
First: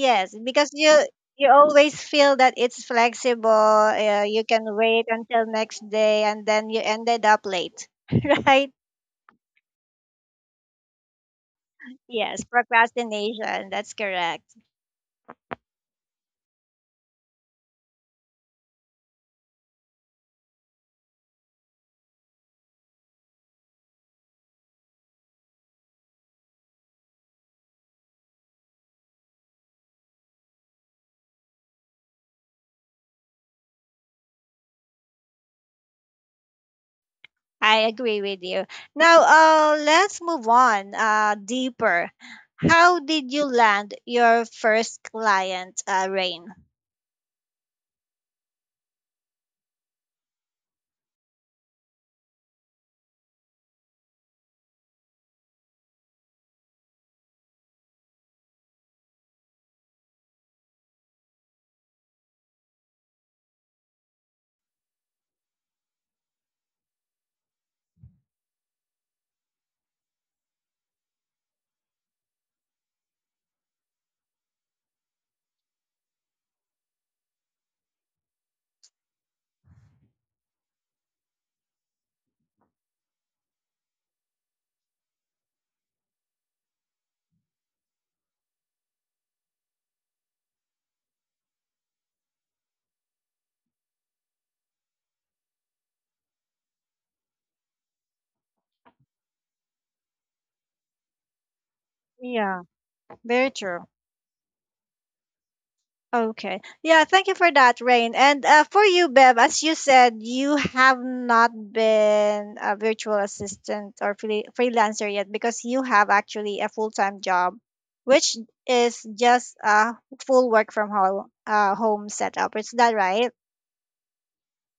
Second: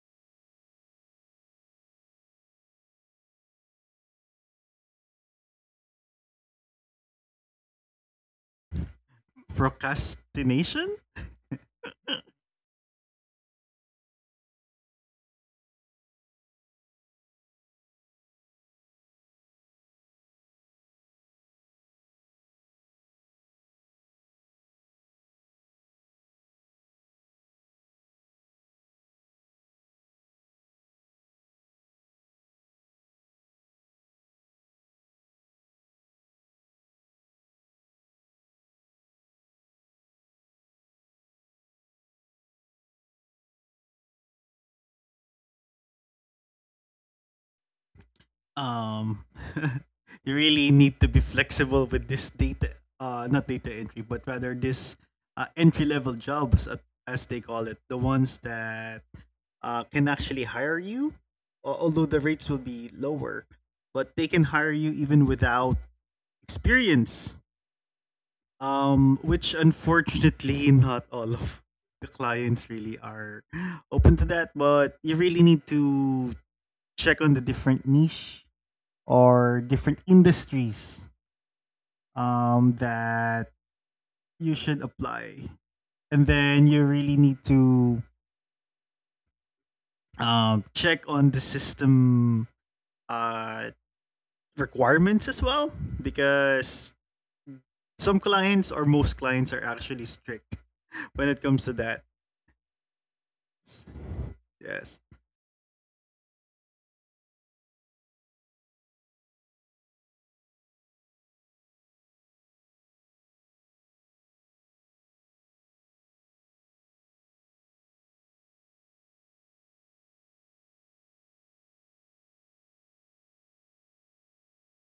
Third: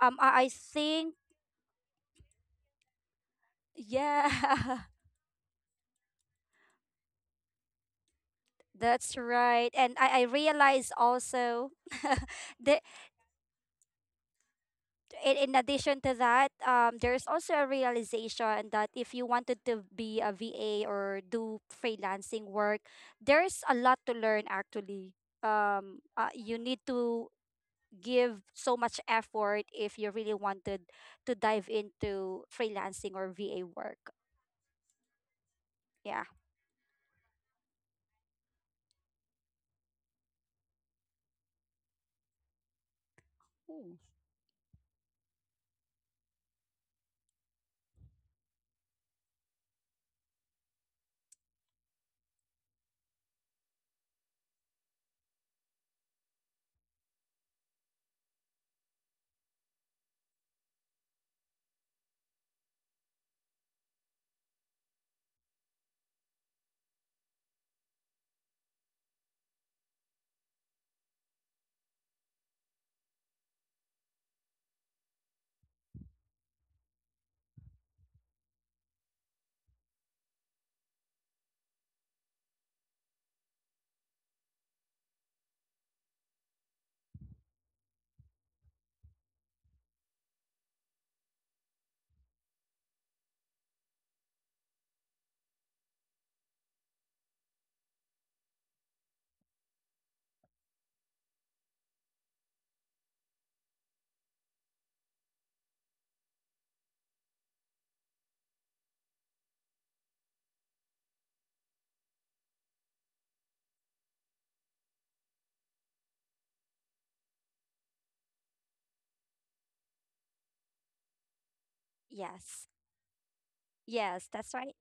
C: I
A: because you
C: think
A: you always feel that it's flexible. You can
C: yeah,
A: wait until next day and then you ended up late. Right?
C: that's right. And I realized
B: Procrastination?
C: also
A: Yes,
C: that
A: procrastination. That's correct.
C: in addition to that, there's also a realization that if you wanted to be a VA or do freelancing work, there's a lot to learn actually. You need to give so much effort if you really wanted to dive into freelancing or VA work. Yeah.
A: I agree with you. Now, let's move on deeper. How did you land
C: Ooh.
A: your first client, Rain?
B: Um, you really need to be flexible with this data not data entry, but rather this entry level jobs at, as they call it, the ones that can actually hire you, although the rates will be lower, but they can hire you even without experience. Which unfortunately not all of the clients really are open to that, but you really need to check on the different niche or different industries that you should apply. And then you really need to check on the system uh, requirements as well, because some clients or most clients are actually strict when it comes to that.
A: Yeah, very true.
B: Yes.
A: Okay. Yeah, thank you for that, Rain. And for you, Bev, as you said, you have not been a virtual assistant or freelancer yet, because you have actually a full time job, which is just a full work from home, home setup.
C: Yes.
A: Is that right?
C: Yes, that's right.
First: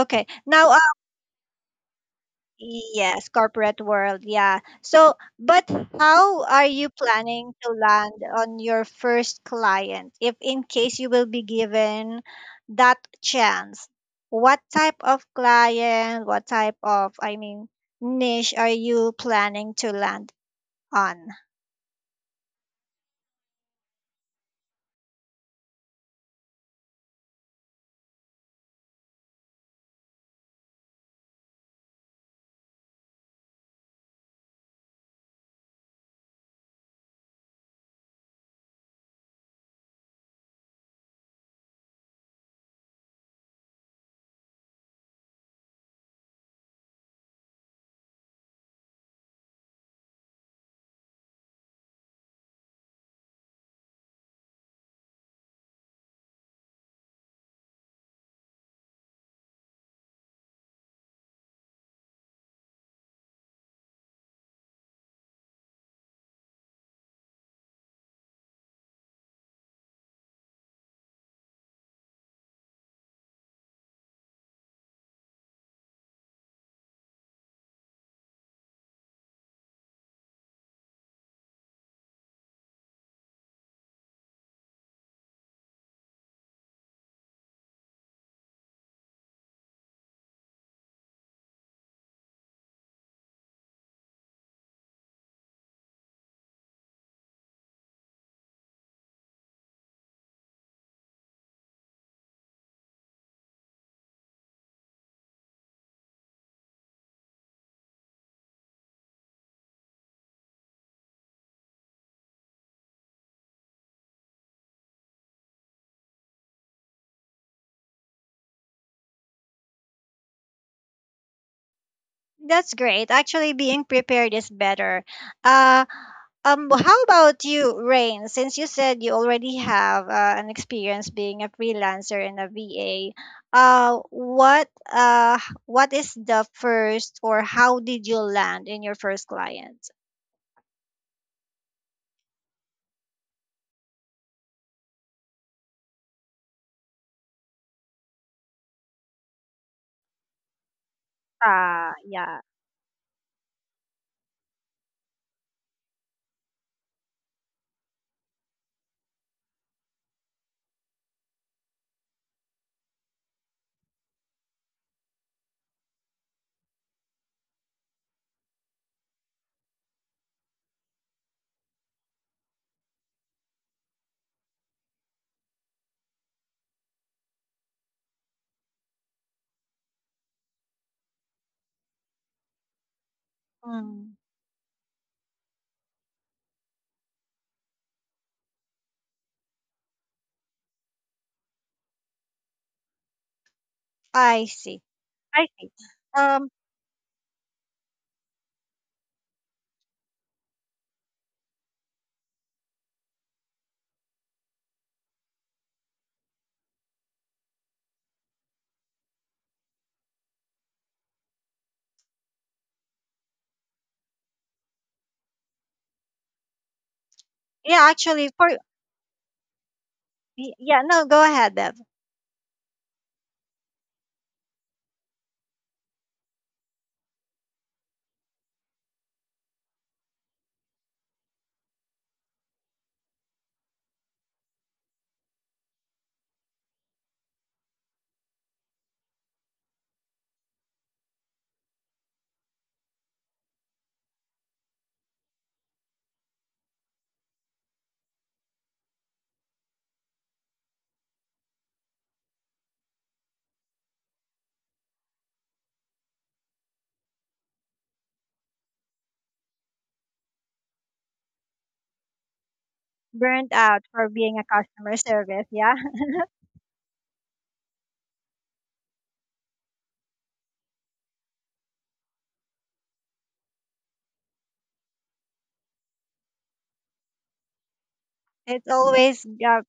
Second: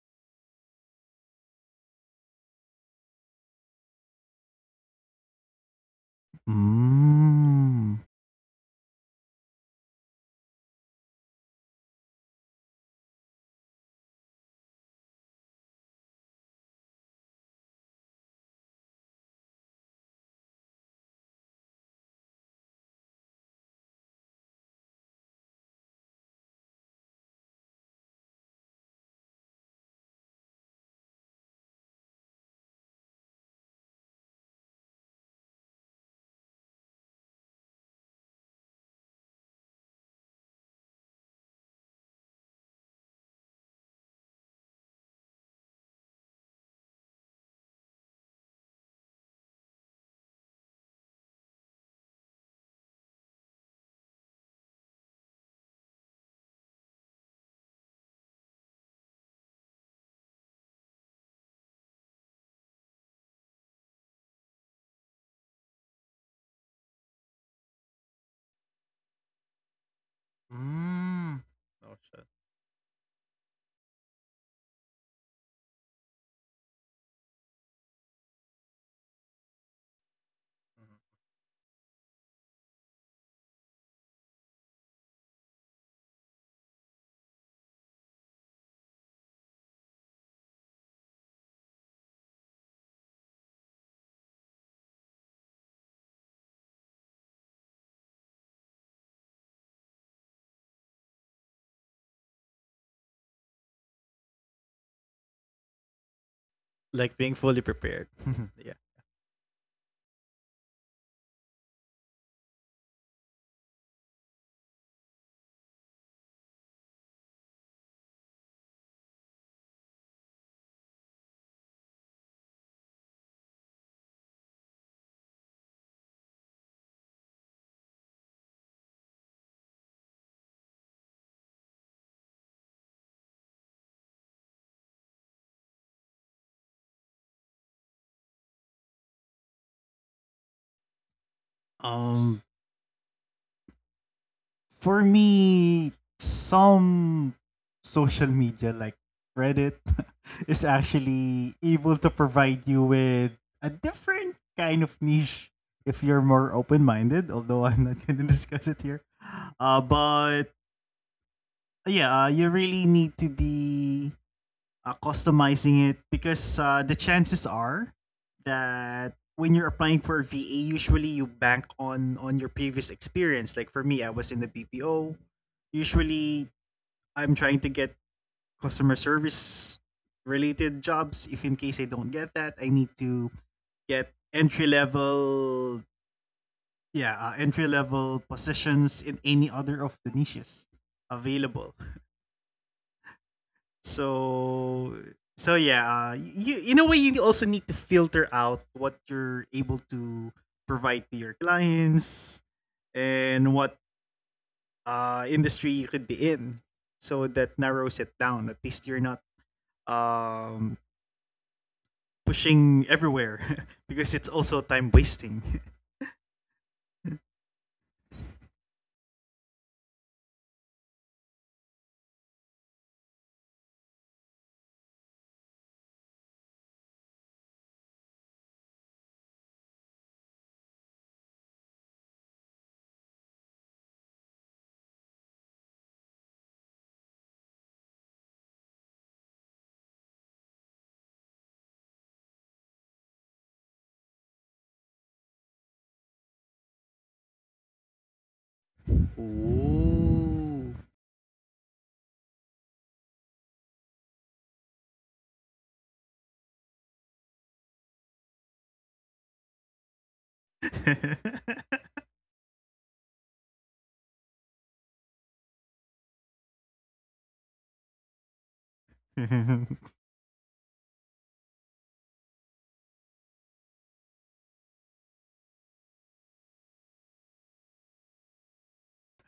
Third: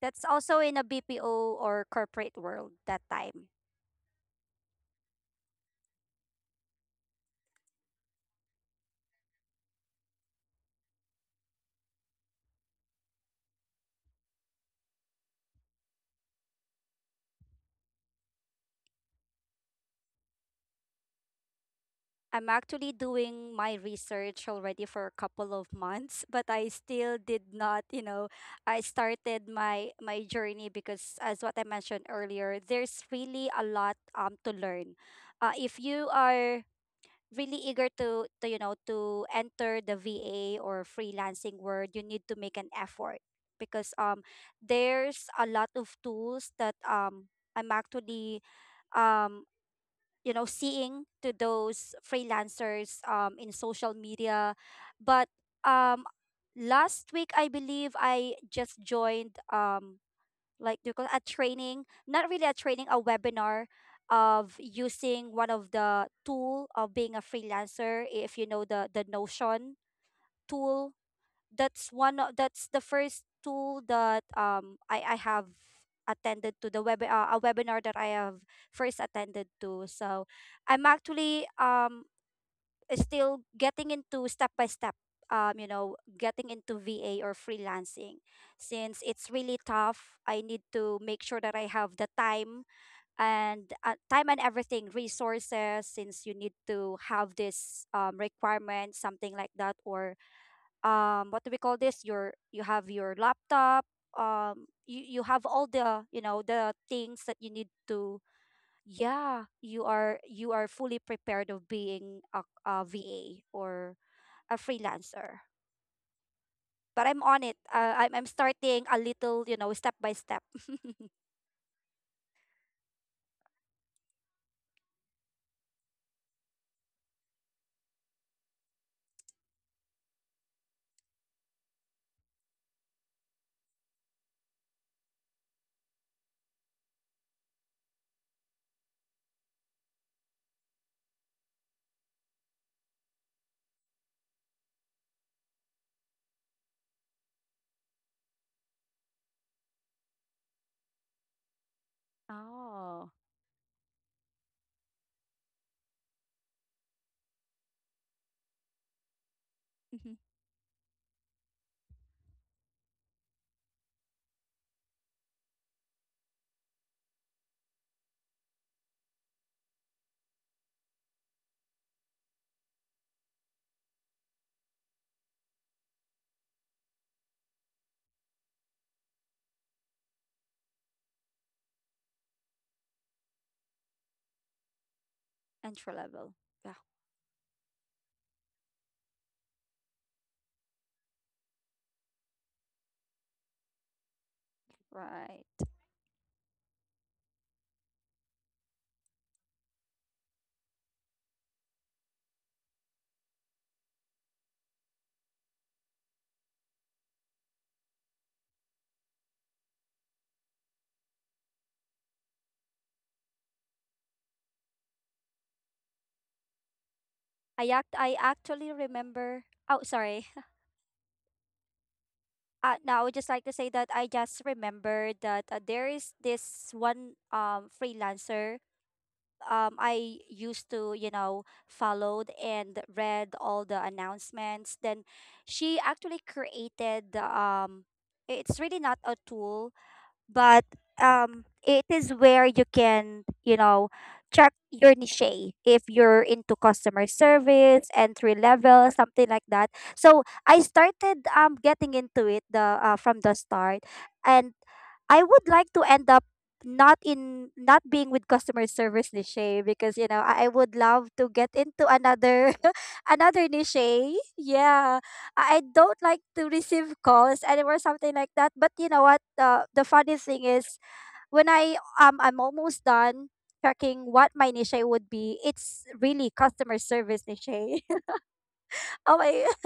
C: That's also
A: Now,
C: in a BPO or corporate world that
A: yes,
C: time.
A: corporate world, yeah. So, but how are you planning to
B: Mm.
A: land on your first client? If in case you will be given that chance, what type of client, what type of, I mean, niche are you planning to land on?
C: I'm actually doing my research already for a couple of months, but I still did not, you know, I started my journey because as what I mentioned earlier, there's really a lot to learn. If you are really eager to, you know to enter the VA or freelancing world, you need to make an effort because there's a lot of tools that I'm actually um, you know, seeing to those freelancers in social media but um last week I believe I just joined like do you call it a training, not really a training, a webinar of using one of the tool of being a freelancer if you know the notion tool.
B: Mm.
C: That's
B: Oh
C: one
B: shit.
C: of, that's the first tool that I have attended to the web a webinar that I have first attended to. So I'm
B: Mhm.
C: actually still getting into step by step um, you know, getting into VA or freelancing since it's really tough. I need to make sure that I have the time and time and everything resources since you need to have this requirement something like that or what do we call this, your you have your laptop you have all the, you know, the things
B: Like
C: that
B: being
C: you need
B: fully
C: to,
B: prepared. Yeah.
C: yeah, you are fully prepared of being a VA or a freelancer but I'm on it I'm starting a little, you know, step by step.
A: That's great. Actually, being prepared is better. Uh, how about you, Rain? Since you said you already have an experience being a freelancer and a VA, uh, what uh, what is the first or how did you land in your first client?
B: Um, for me, some social media like Reddit is actually
A: Ah,
B: able to
A: yeah.
B: provide you
C: Oh.
B: with a different kind of niche if you're more open-minded. Although I'm not going to discuss it here.
C: Mhm.
B: But yeah, you really need to be customizing it because the chances are that when you're applying for VA, usually you bank on your previous experience. Like for me, I was in the BPO. Usually, I'm trying to get customer service related jobs. If in case I don't get that, I need to get
A: Mm.
B: entry level,
C: Entry level, yeah.
B: yeah, entry level positions in any other of the niches available.
A: I see.
B: So
A: I
B: so
A: see.
C: Right.
B: yeah,
A: Um,
B: you in a way you also need to filter out what you're able to provide to your clients and what industry you could be in. So that narrows it down. At least you're not um, pushing everywhere because it's also time wasting.
A: yeah,
C: I
A: actually,
C: actually remember, oh sorry.
A: yeah, no, go ahead, Bev.
C: No, I would just like to say that I just remembered that there is this one freelancer I used to, you know, followed and read all the announcements. Then she actually created it's really not a tool but it is where you can, you know, check your niche if you're into customer service entry level something like that. So I
B: Ooh.
C: started getting into it the from the start and I would like to end up not being with customer service niche because, you know, I would love to get into another
A: Burnt
C: another niche.
A: out for being a customer
C: Yeah.
A: service.
C: I
A: Yeah.
C: don't like to receive calls anymore, something like that. But you know what? The funny thing is when I'm almost done checking what my niche would be, it's really customer service niche.
A: It's
C: Oh
A: always
C: my.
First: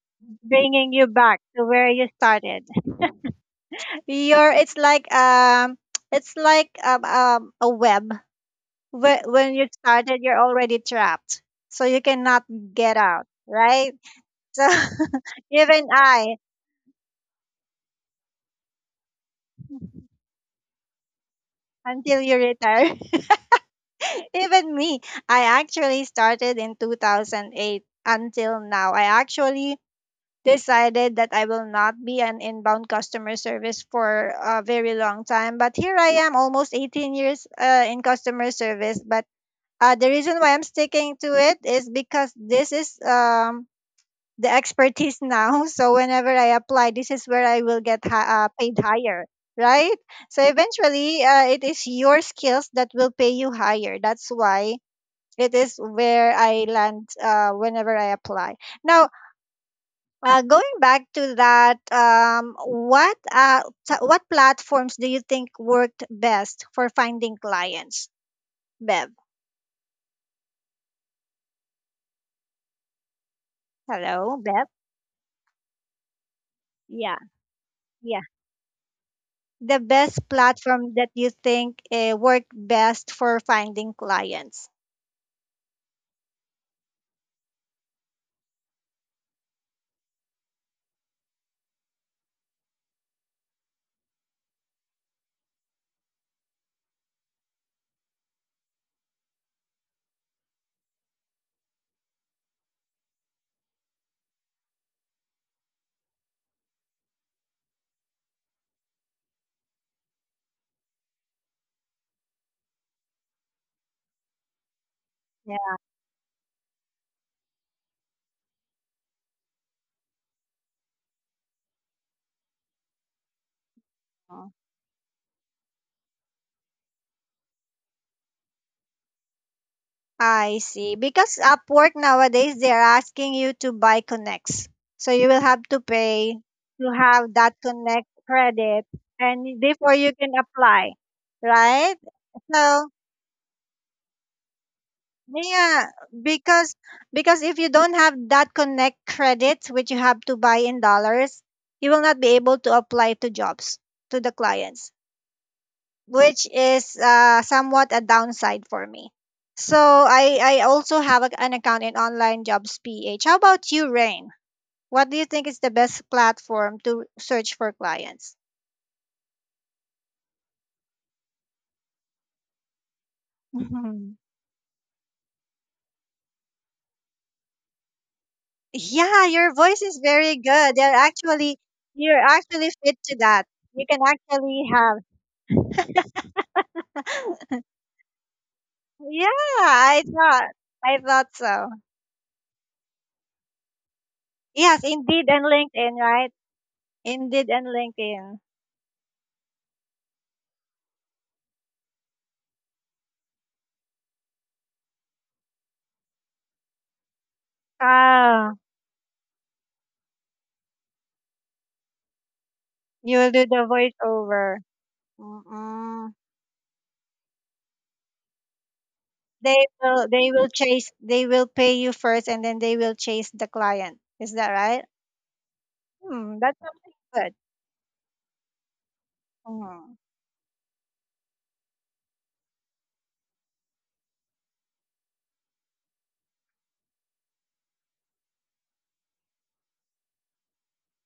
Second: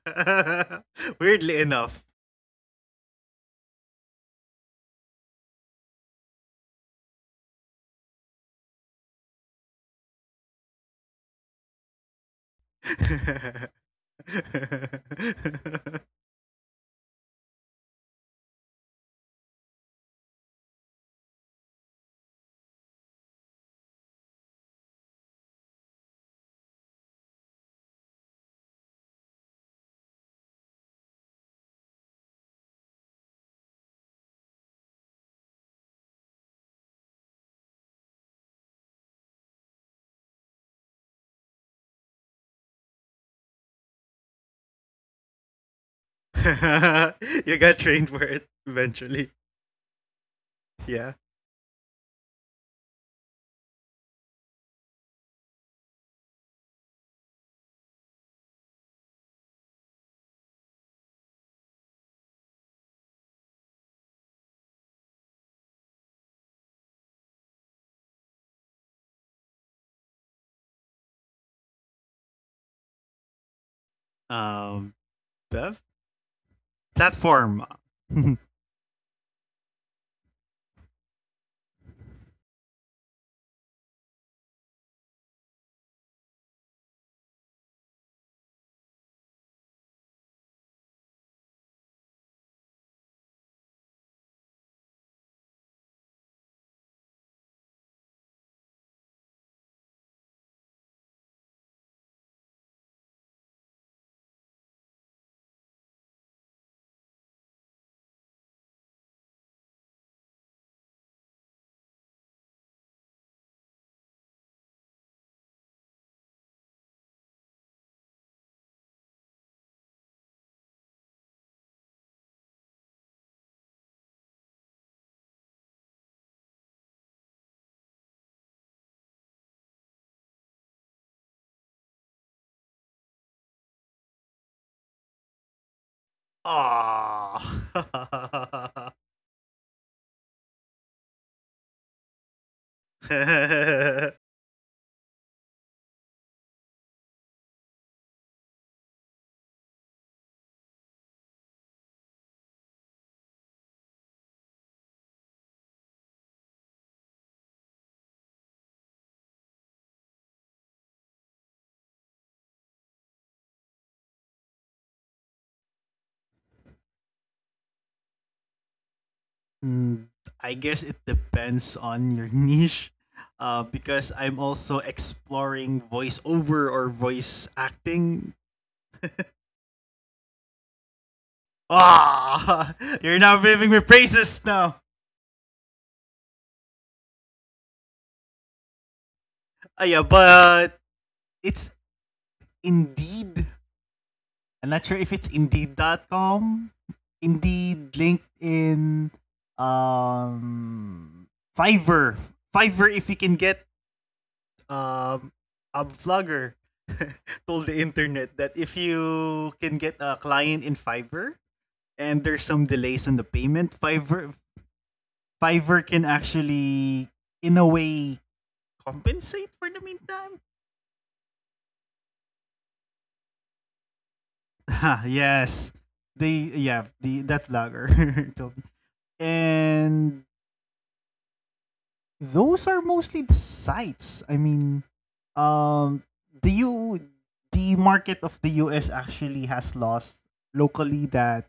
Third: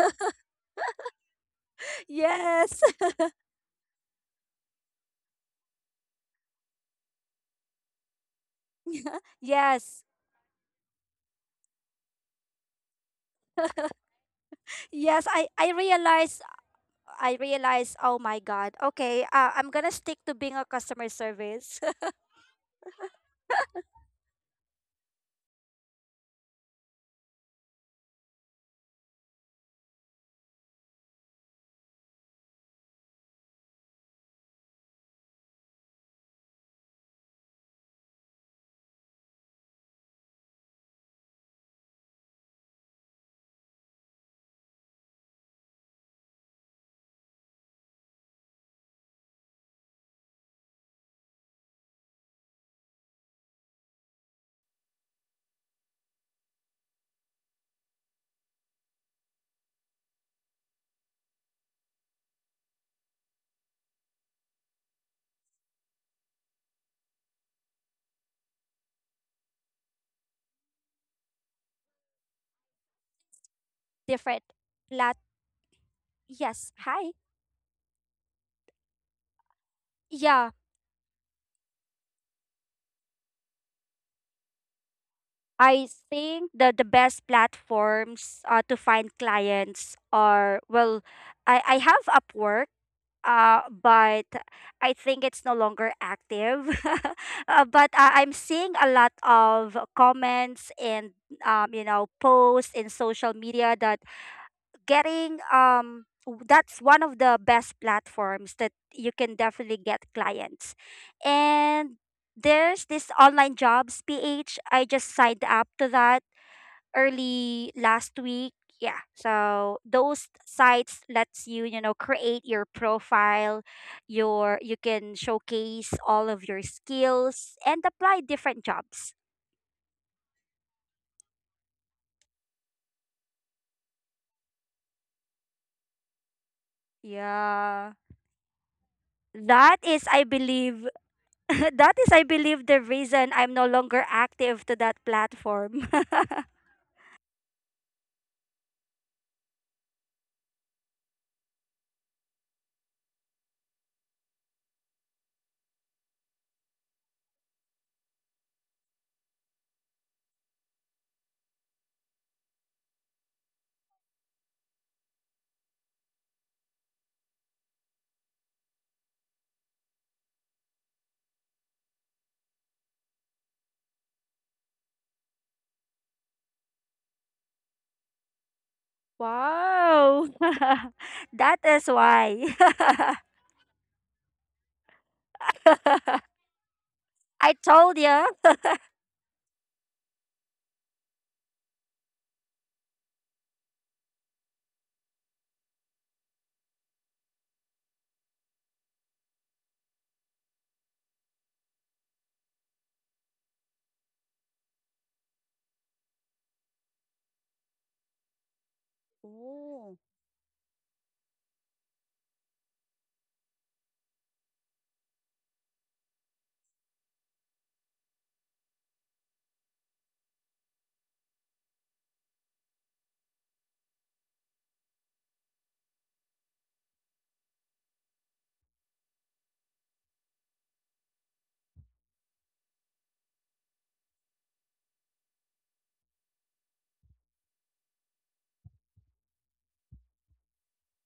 A: bringing you back
B: Weirdly
A: to where
B: enough.
A: you started.
C: Yes.
A: It's like it's like a web. When you
C: Yes.
A: started, you're already trapped, so you cannot get out, right? So
C: Yes, I I
A: even I,
C: realize I realized, oh my God, okay, I'm gonna stick to being a customer service.
A: until you retire. Even me, I actually started in 2008 until now. I actually decided that I will not be an inbound customer service for a very long time. But here I am, almost 18 years in customer service. But the reason why I'm sticking to it is because this is the expertise now. So whenever I apply, this is where I will
B: You
A: get
B: got trained for it
A: paid higher,
B: eventually.
A: right? So eventually,
B: Yeah.
A: it is your skills that will pay you higher. That's why it is where I land whenever I apply. Now, going back to that, what platforms do you think worked best for finding clients? Bev, hello,
C: Different.
A: Bev.
C: Lat
B: Um, Bev?
C: yes. Hi.
A: Yeah,
B: Platform.
A: yeah. The best
C: Yeah.
A: platform that you think worked best for finding clients.
C: I think the best platforms to find clients are well, I have Upwork. But I think it's no longer active. Uh, but I'm seeing a lot of comments and you know, posts in social media that getting that's one of the best platforms that you can definitely get clients. And there's this online jobs ph, I just signed up to that early last week. Yeah. So those sites lets you, you know, create your profile,
A: Yeah.
C: you can showcase all of your skills and apply different jobs.
A: I see. Because Upwork nowadays they're asking you to buy connects. So you will have to pay to have that
B: Aww.
C: Yeah.
A: connect credit and
C: That
A: before
C: is
A: you
C: I
A: can
C: believe
A: apply.
C: that
A: Right?
C: is I believe the
A: So
C: reason I'm no longer active to that
A: yeah,
C: platform.
A: because because if you don't have that connect credit which you have to buy in dollars, you will not be able to apply to jobs to the clients, which is somewhat a downside for me. So I also have an account in Online Jobs PH. How about you, Rain? What do you think is the best platform to search for clients?
B: Mm, I guess it depends on your niche. Because
A: Mhm.
B: I'm also exploring voiceover or voice acting.
A: Yeah, your voice is
C: Wow.
A: very good. You're
C: That
A: actually
C: is why.
B: Ah, you're
A: fit
B: now
A: to
B: giving
A: that.
B: me
A: You can
B: praises now.
A: actually have.
C: I told you.
A: Yeah,
B: Yeah,
A: I
B: but
A: thought I thought
B: it's
A: so.
B: Indeed. I'm not sure if
A: Yes,
B: it's
A: Indeed
B: indeed.
A: and
B: Dot
A: LinkedIn, right?
B: com,
A: Indeed
B: Indeed,
A: and LinkedIn.
B: LinkedIn, um, Fiverr, Fiverr. If you can get um a vlogger told the internet that if
A: Ah,
B: you can get a
C: Oh.
B: client in Fiverr and there's some delays on the
A: you'll
B: payment,
A: do the voiceover.
B: Fiverr can
A: Mm-mm.
B: actually in a way compensate for the
A: They
B: meantime.
A: will they will chase they will pay you first, and then they will chase the client. Is that right?
B: Yes. They
A: Hmm,
B: yeah,
A: that's
B: the
A: something
B: That
A: good.
B: lager told me. And
A: Mm.
B: those are mostly the sites. I mean, um the U the market of the US actually has laws locally that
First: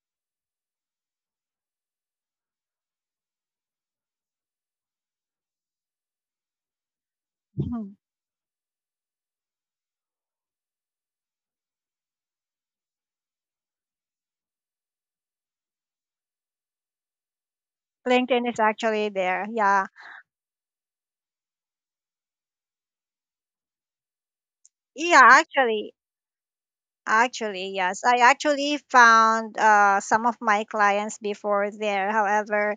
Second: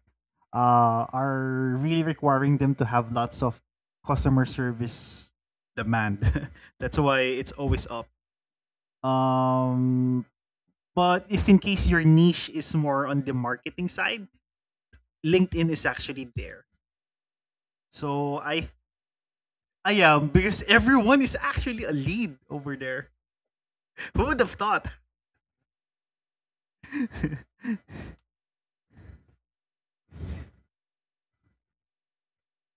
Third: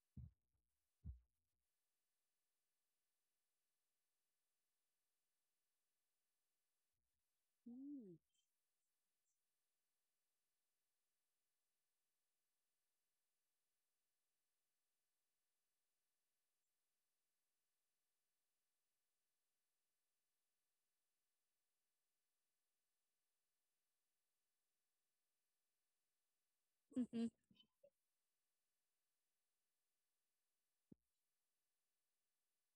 B: are really requiring them to have lots of customer service demand. That's why it's always
A: Mhm.
B: up. Um, but if in case your niche is more on the marketing side, LinkedIn is actually there. So
A: LinkedIn is
B: I th-
A: actually there. Yeah.
B: I am because everyone is actually a lead over there. Who would have thought?
A: Yeah, actually
C: Mhm.
A: actually yes. I actually found some of my clients before there. However,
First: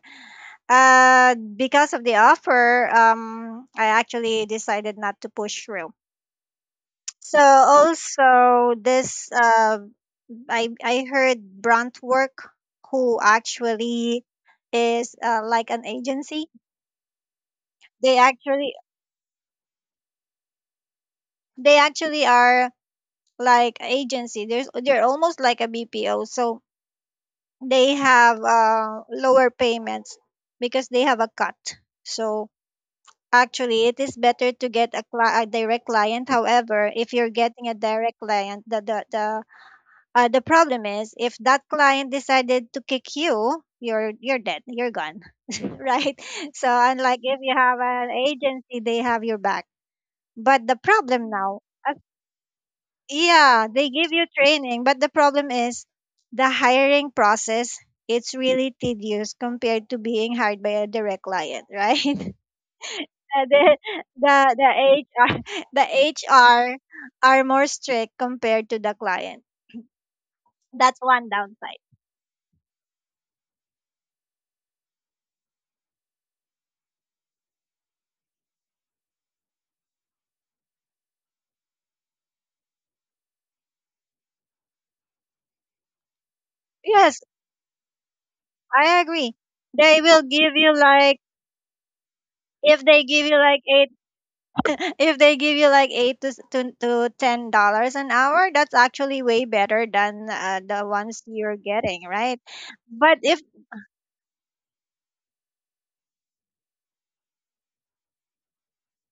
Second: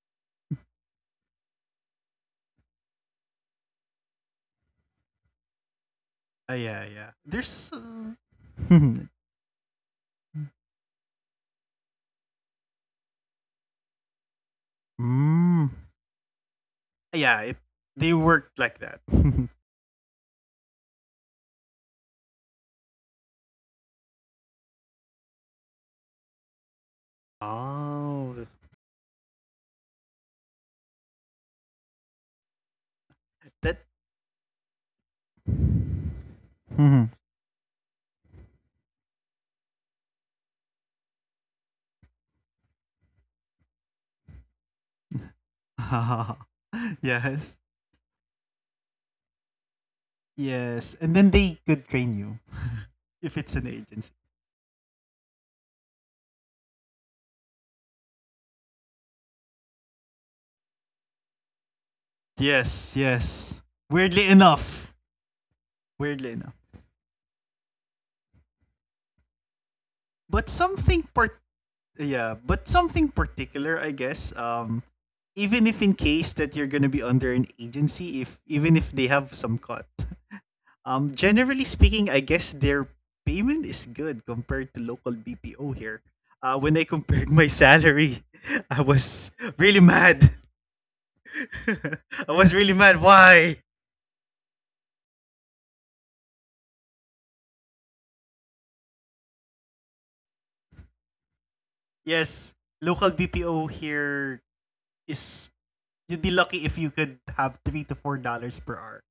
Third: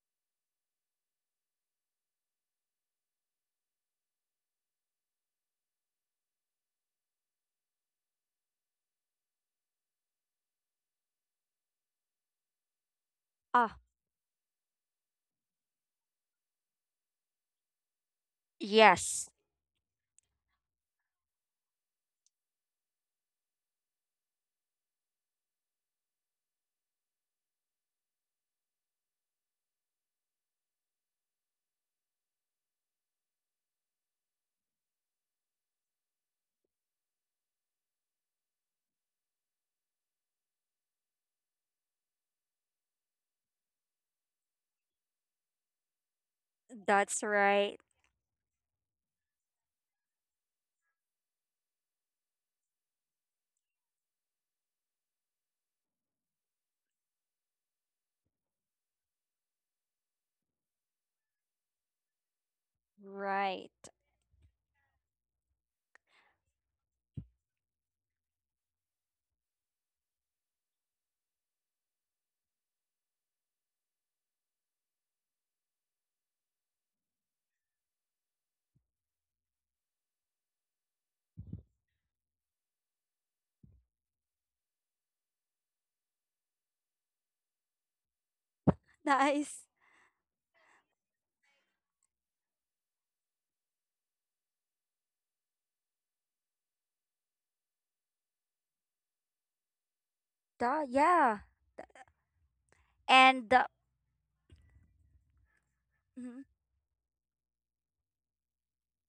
A: because of the offer, I actually decided not to push through.
B: Ah yeah, yeah.
A: So
B: There's
A: also this, I heard Brunt Work, who
C: Ah,
A: actually is
B: mm.
A: like an agency.
B: Yeah, it, they
A: They
B: work
A: actually
B: like that.
C: yes.
A: they actually are like agency. There's They're almost like a BPO. So they have
B: Oh,
A: lower payments because they have a cut. So actually,
B: that.
A: it is better to get a direct client. However, if
B: Mhm.
A: you're getting a direct client, the problem is, if that client decided to kick you, you're dead. You're gone. Right? So unlike
C: That's
A: if you
B: Yes.
A: have
C: right.
A: an agency, they have your back. But the
B: Yes. And then
A: problem
B: they
A: now,
B: could
A: uh,
B: train you if it's an
A: yeah, they
B: agency.
A: give you training, but the problem is the hiring process. It's really tedious compared to being hired by a direct client, right?
B: Yes,
A: Uh,
B: yes.
C: Right.
A: the
B: Weirdly
A: the
B: enough.
A: HR the
B: Weirdly enough.
A: HR are more strict compared to the client.
B: But
A: That's
B: something
A: one
B: part—
A: downside.
B: Yeah, but something particular, I guess. Even if in case that you're gonna be under an agency, if even if they have some cut, generally speaking, I guess their payment is good compared to local BPO here. When I
A: Yes,
B: compared my salary, I
A: I
B: was
A: agree.
C: Nice.
B: really
A: They will
B: mad.
A: give you like
B: I was really
A: if
B: mad.
A: they give you like
B: Why?
A: eight, if they give you like 8 to $10 an hour, that's actually way better than
C: Da,
A: the ones
C: yeah.
A: you're getting, right?
B: Yes, local
A: But if
C: And
B: BPO
C: the
B: here is you'd be
C: mhm,
B: lucky if you could have $3 to $4 per hour.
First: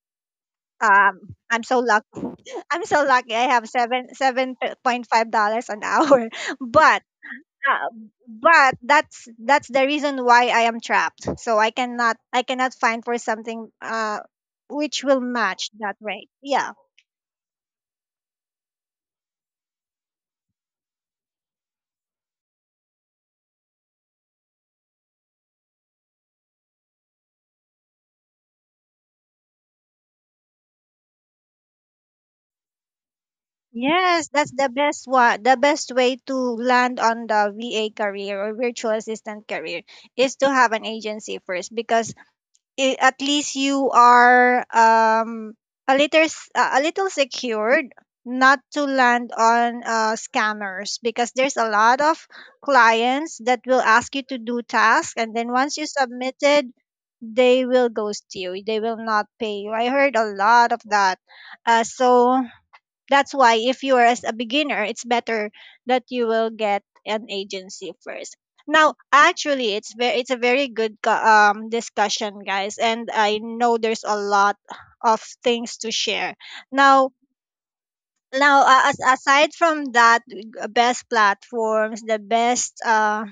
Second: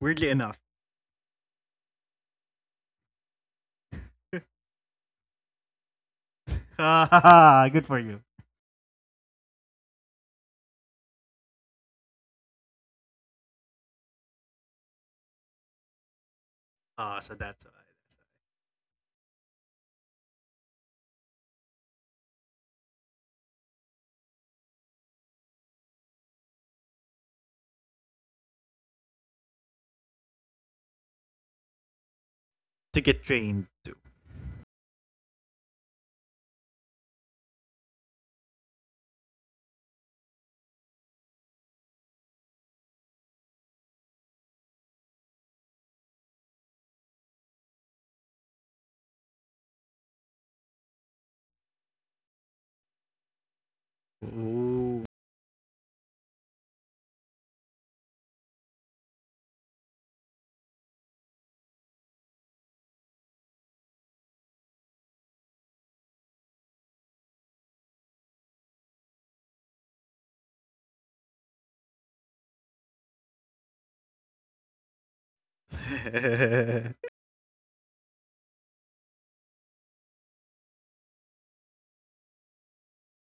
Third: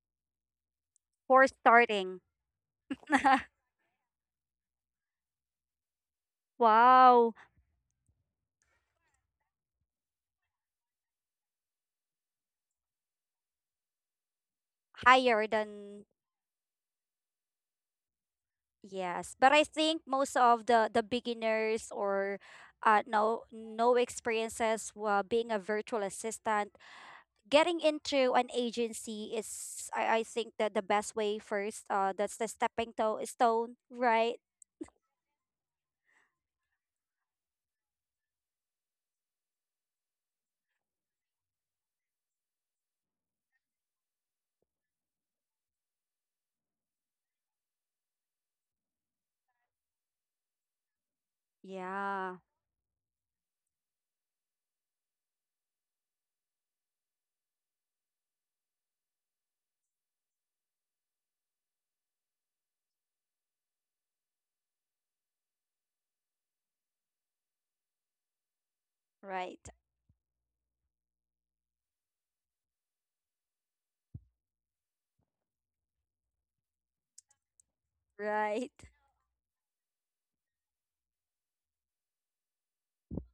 B: Weirdly enough,
C: for
A: I'm so lucky.
C: starting.
A: I'm so lucky. I have seven point five dollars an hour, but.
C: Wow.
B: good
A: Uh,
B: for you.
A: but that's the reason why I am trapped. So I cannot find for something which will
C: Higher
A: match that
C: than
A: rate. Yeah.
B: Ah, so that's why.
C: yes. But I think most of the beginners or no no experiences being a virtual assistant, getting into an agency is I think that the best way first that's the stepping
B: To get trained
C: stone,
B: too.
A: Yes,
C: right?
A: that's the best one. The best way to land on the VA career or virtual assistant career is to have an agency first, because I at least you are a little secured not to land on scammers, because there's a lot of
C: Yeah.
A: clients that will ask you to do
B: Ooh.
A: tasks, and then once you submitted they will ghost you. They will not pay you. I heard a lot of that. So that's why, if you are as a beginner, it's better that you will get an agency first. Now,
C: Right.
A: actually it's a very good discussion, guys, and I know there's a lot of things to share. now now
C: Right.
A: uh, as, aside from that, best platforms, the best uh,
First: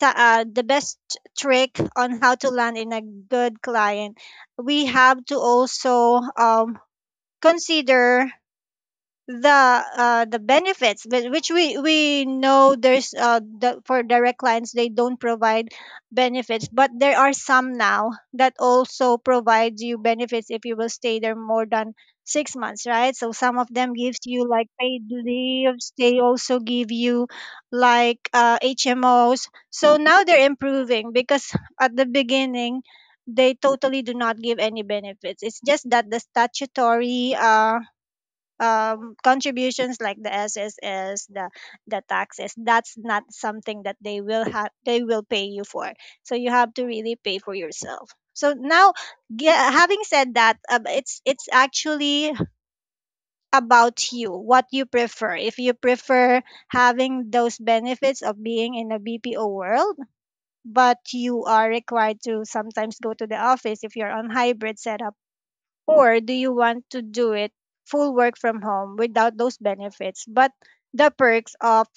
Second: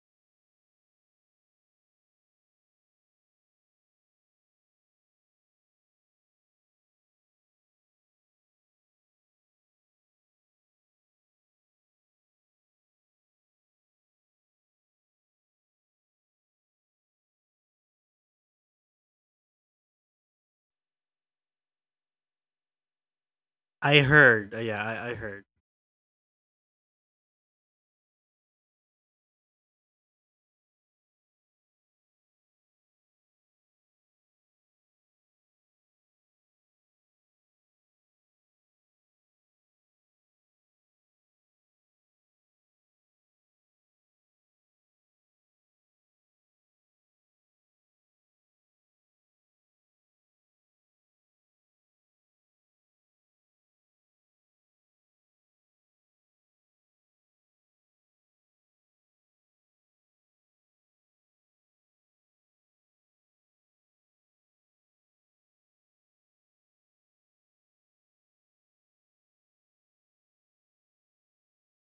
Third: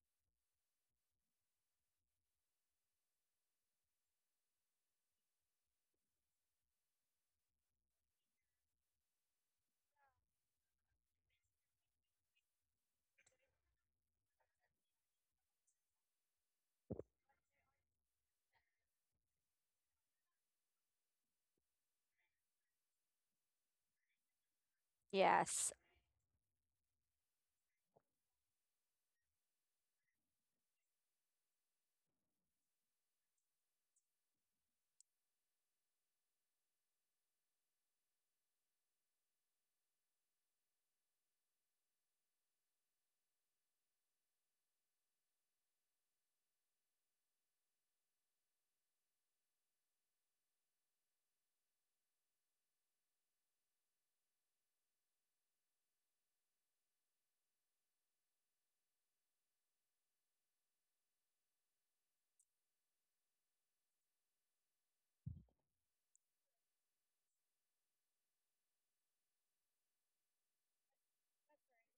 A: ta- uh the best trick on how to land in a good client, we have to also consider the the benefits. But, which we know, for direct clients they don't provide benefits, but there are some now that also provides you benefits if you will stay there more than 6 months, right? So some of them
B: I
A: gives you
B: heard.
A: like paid
B: I heard.
C: Yes.
A: leaves, they also give you like HMOs. So now they're improving, because at the beginning they totally do not give any benefits. It's just that the statutory contributions, like the SSS, the taxes. That's not something that they will have. They will pay you for. So you have to really pay for yourself. So now, having said that, it's actually about you what you prefer. If you prefer having those benefits of being in a BPO world, but you are required to sometimes go to the office if you're on hybrid setup, or do you want to do it full work from home without those benefits, but the perks of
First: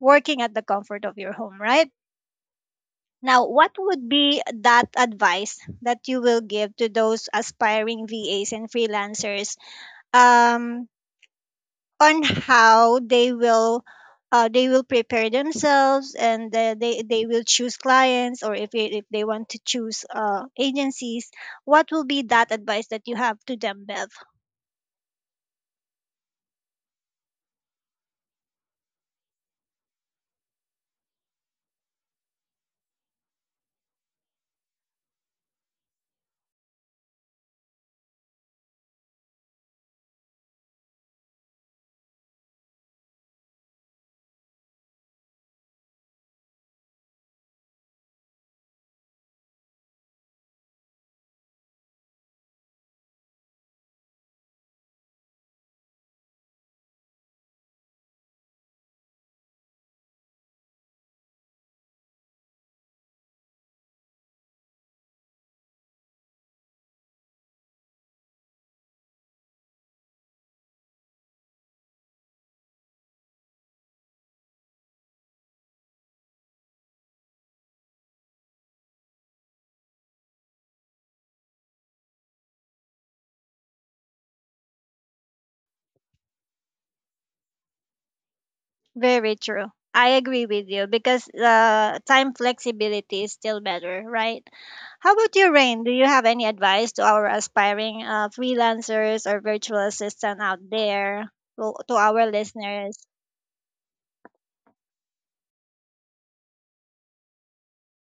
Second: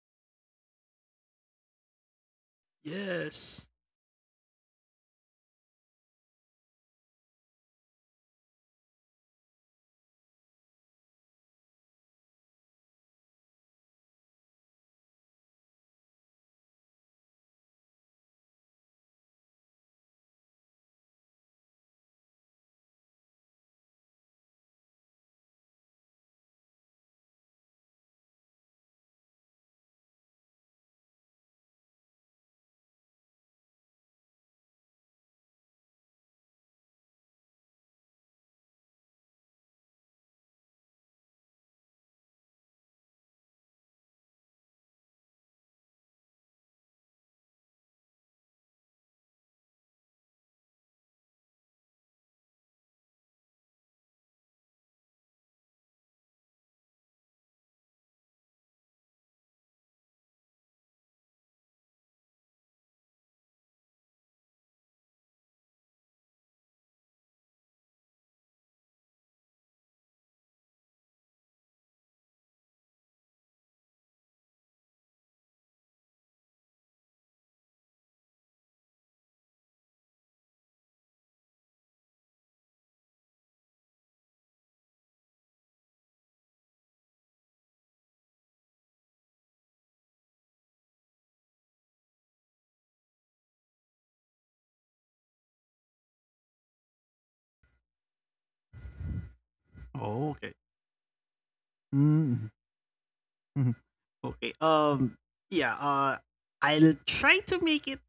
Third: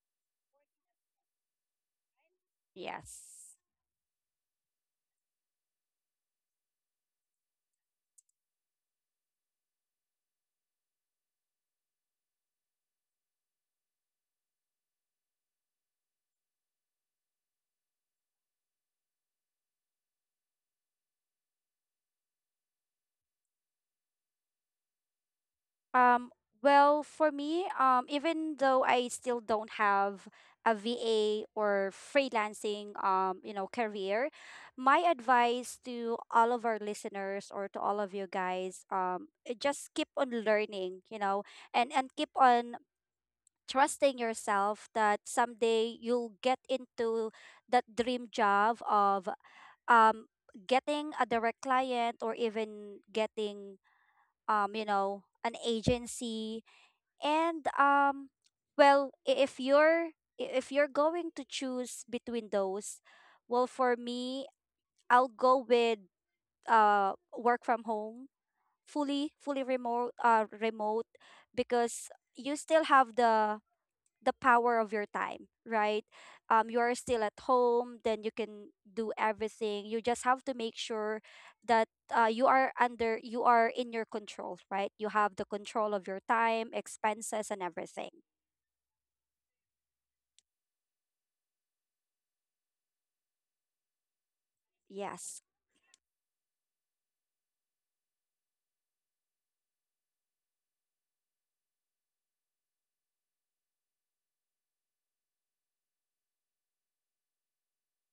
A: working at the comfort of your home, right? Now,
C: Yes.
B: Yes.
A: what would be that advice that you will give to those aspiring VAs and freelancers, um, on how they will prepare themselves, and they will choose clients, or if they want to choose agencies, what will be that advice that you have to them, Bev?
C: Um, well, for me, even though I still don't have a VA or freelancing, you know, career, my advice to all of our listeners or to all of you guys, eh, just keep on learning, you know, and keep on trusting yourself that someday you'll get into that dream job of um getting a direct client or even getting you know, an agency and well, if you're if you're going to choose between those, well for me, I'll go with work from home, fully remote because you still have the power of your time, right? Um, you are still at home, then you can do everything. You just have to make sure that you are under you are in your control, right? You have the control of your time, expenses, and everything.
A: Very true. I agree with you, because time flexibility is still better, right? How about
C: Yes.
A: you, Rain? Do you have any advice to our aspiring freelancers or virtual
B: Oh,
A: assistant out
B: okay.
A: there, to our
B: Mm.
A: listeners,
B: Mhm. Okay. Yeah. I'll try to make it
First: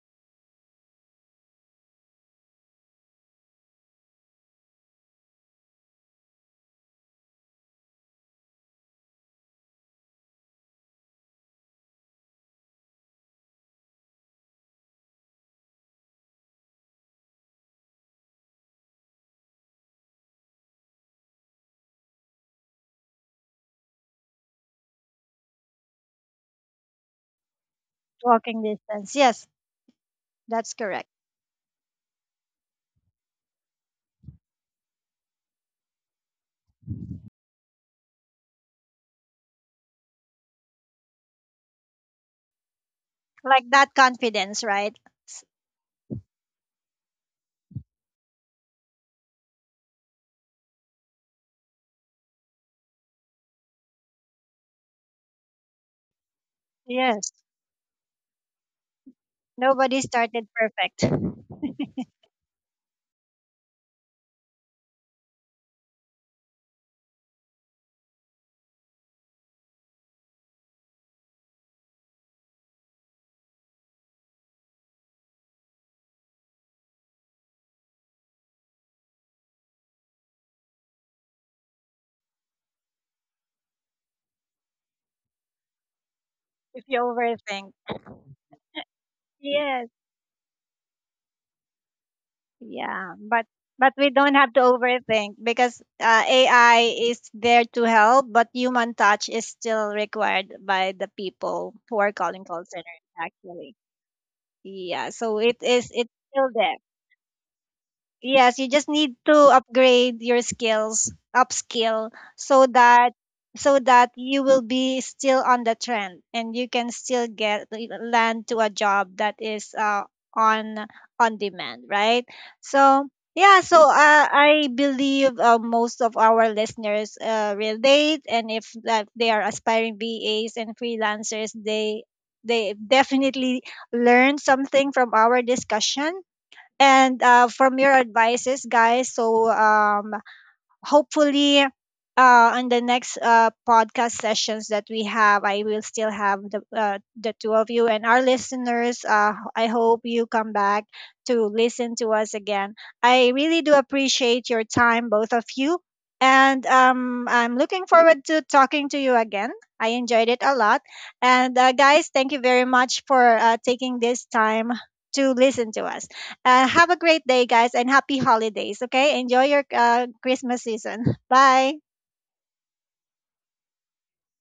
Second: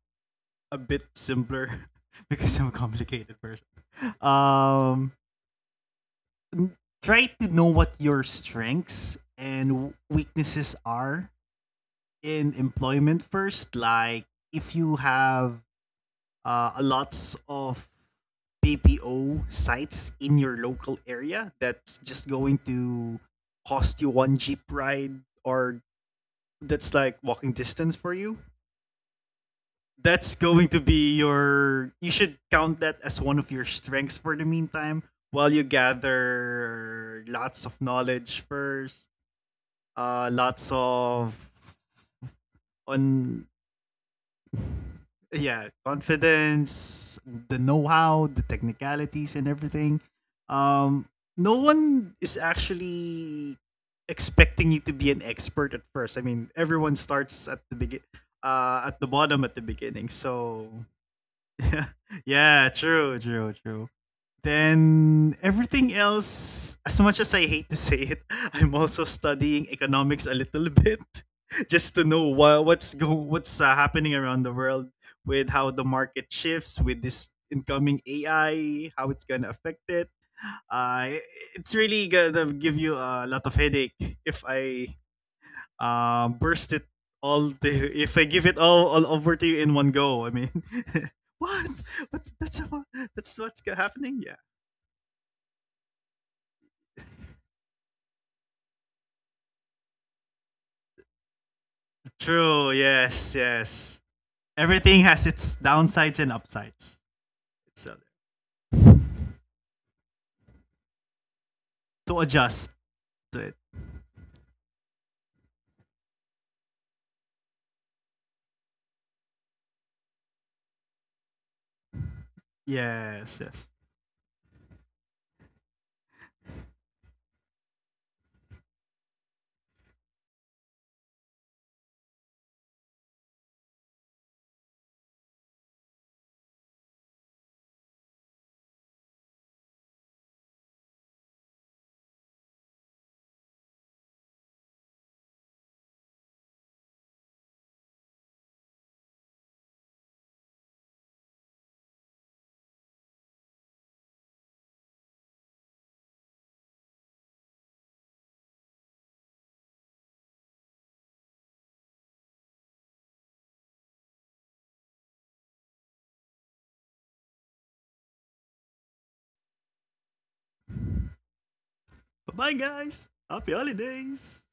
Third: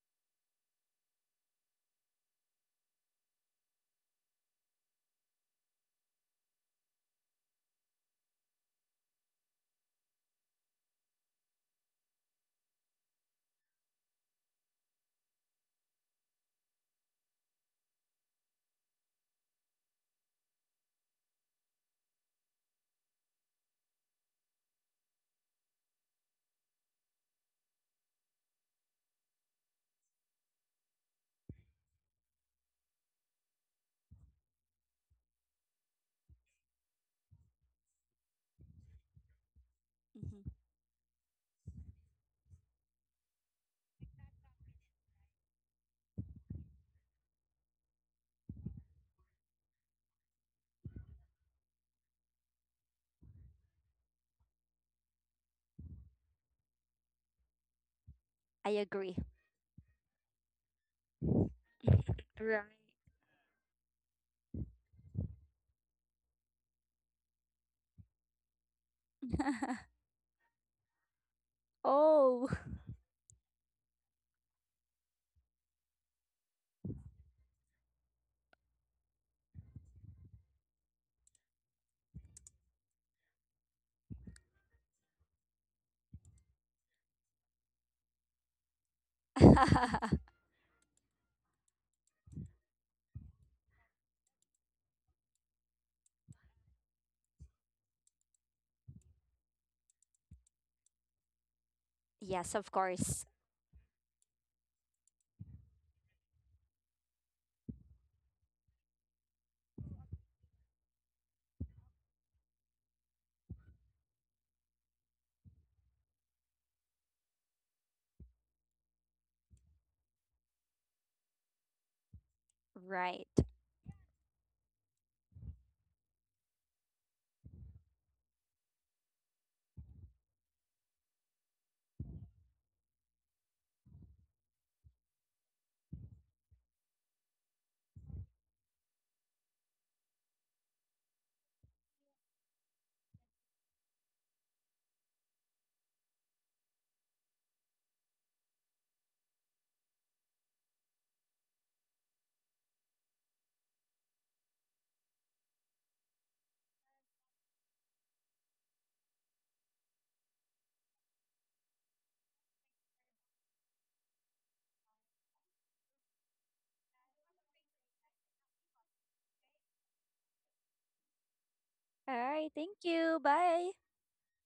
B: a bit simpler because I'm a complicated person. Um. N- Try to know what your strengths and weaknesses are in employment first. Like, if you have lots of PPO sites in your local area that's just going to cost you one Jeep ride or that's like walking distance for you.
A: walking distance? Yes,
B: That's going
A: that's
B: to
A: correct.
B: be your. You should count that as one of your strengths for the meantime while you gather lots of knowledge first,
C: Hmm.
B: lots of on—
A: Like that confidence, right? S-
B: yeah, confidence, the know-how, the technicalities and everything. Um, no one is actually expecting you to be an expert at first. I mean, everyone
A: Yes.
B: starts at the begin
C: I
B: at the
C: agree.
B: bottom at the
A: Nobody
B: beginning,
A: started
B: so
A: perfect.
B: yeah,
C: Right.
B: true, true, true. Then everything else, as much as I hate to say it, I'm also studying economics a little bit just to know
C: Oh.
B: what's happening around the world with how the market shifts with this incoming AI, how it's gonna affect it. Uh, it's really gonna give you a lot of headache if I burst it
A: If you
B: all
A: overthink.
B: to— if I give it all over to you in one
A: Yes.
B: go. I mean, what? What? That's what?
A: Yeah,
B: That's
A: but
B: what's
A: we
B: happening. Yeah.
A: don't have to overthink, because AI is there to help, but human touch is still required by the people who are calling
C: Yes,
B: True.
A: call
C: of
A: center
C: course.
B: Yes.
A: actually.
B: Yes. Everything
A: Yeah,
B: has
A: so
B: its
A: it is
B: downsides
A: it's
B: and
A: still there.
B: upsides. It's out
A: Yes, you
B: there.
A: just need to upgrade your skills,
B: To
A: upskill,
B: adjust
A: so that
B: to it.
A: you will be still on the trend, and you can still get land to a job that is on on demand, right? So
C: Right.
B: Yes. Yes.
A: yeah, I believe most of our listeners relate, and if that they are aspiring VAs and freelancers, they definitely learn something from our discussion and from your advices, guys. So hopefully, on the next podcast sessions that we have, I will still have the two of you and our listeners. I hope you come back to listen to us again. I really do appreciate your time, both of you. And I'm looking forward to talking to you again. I enjoyed it a lot. And guys, thank you very much for taking this time to listen to us. Have a great day, guys, and happy holidays. Okay, enjoy your Christmas season. Bye.
C: All
B: Bye,
C: right. Thank
B: guys.
C: you.
B: Happy
C: Bye.
B: holidays.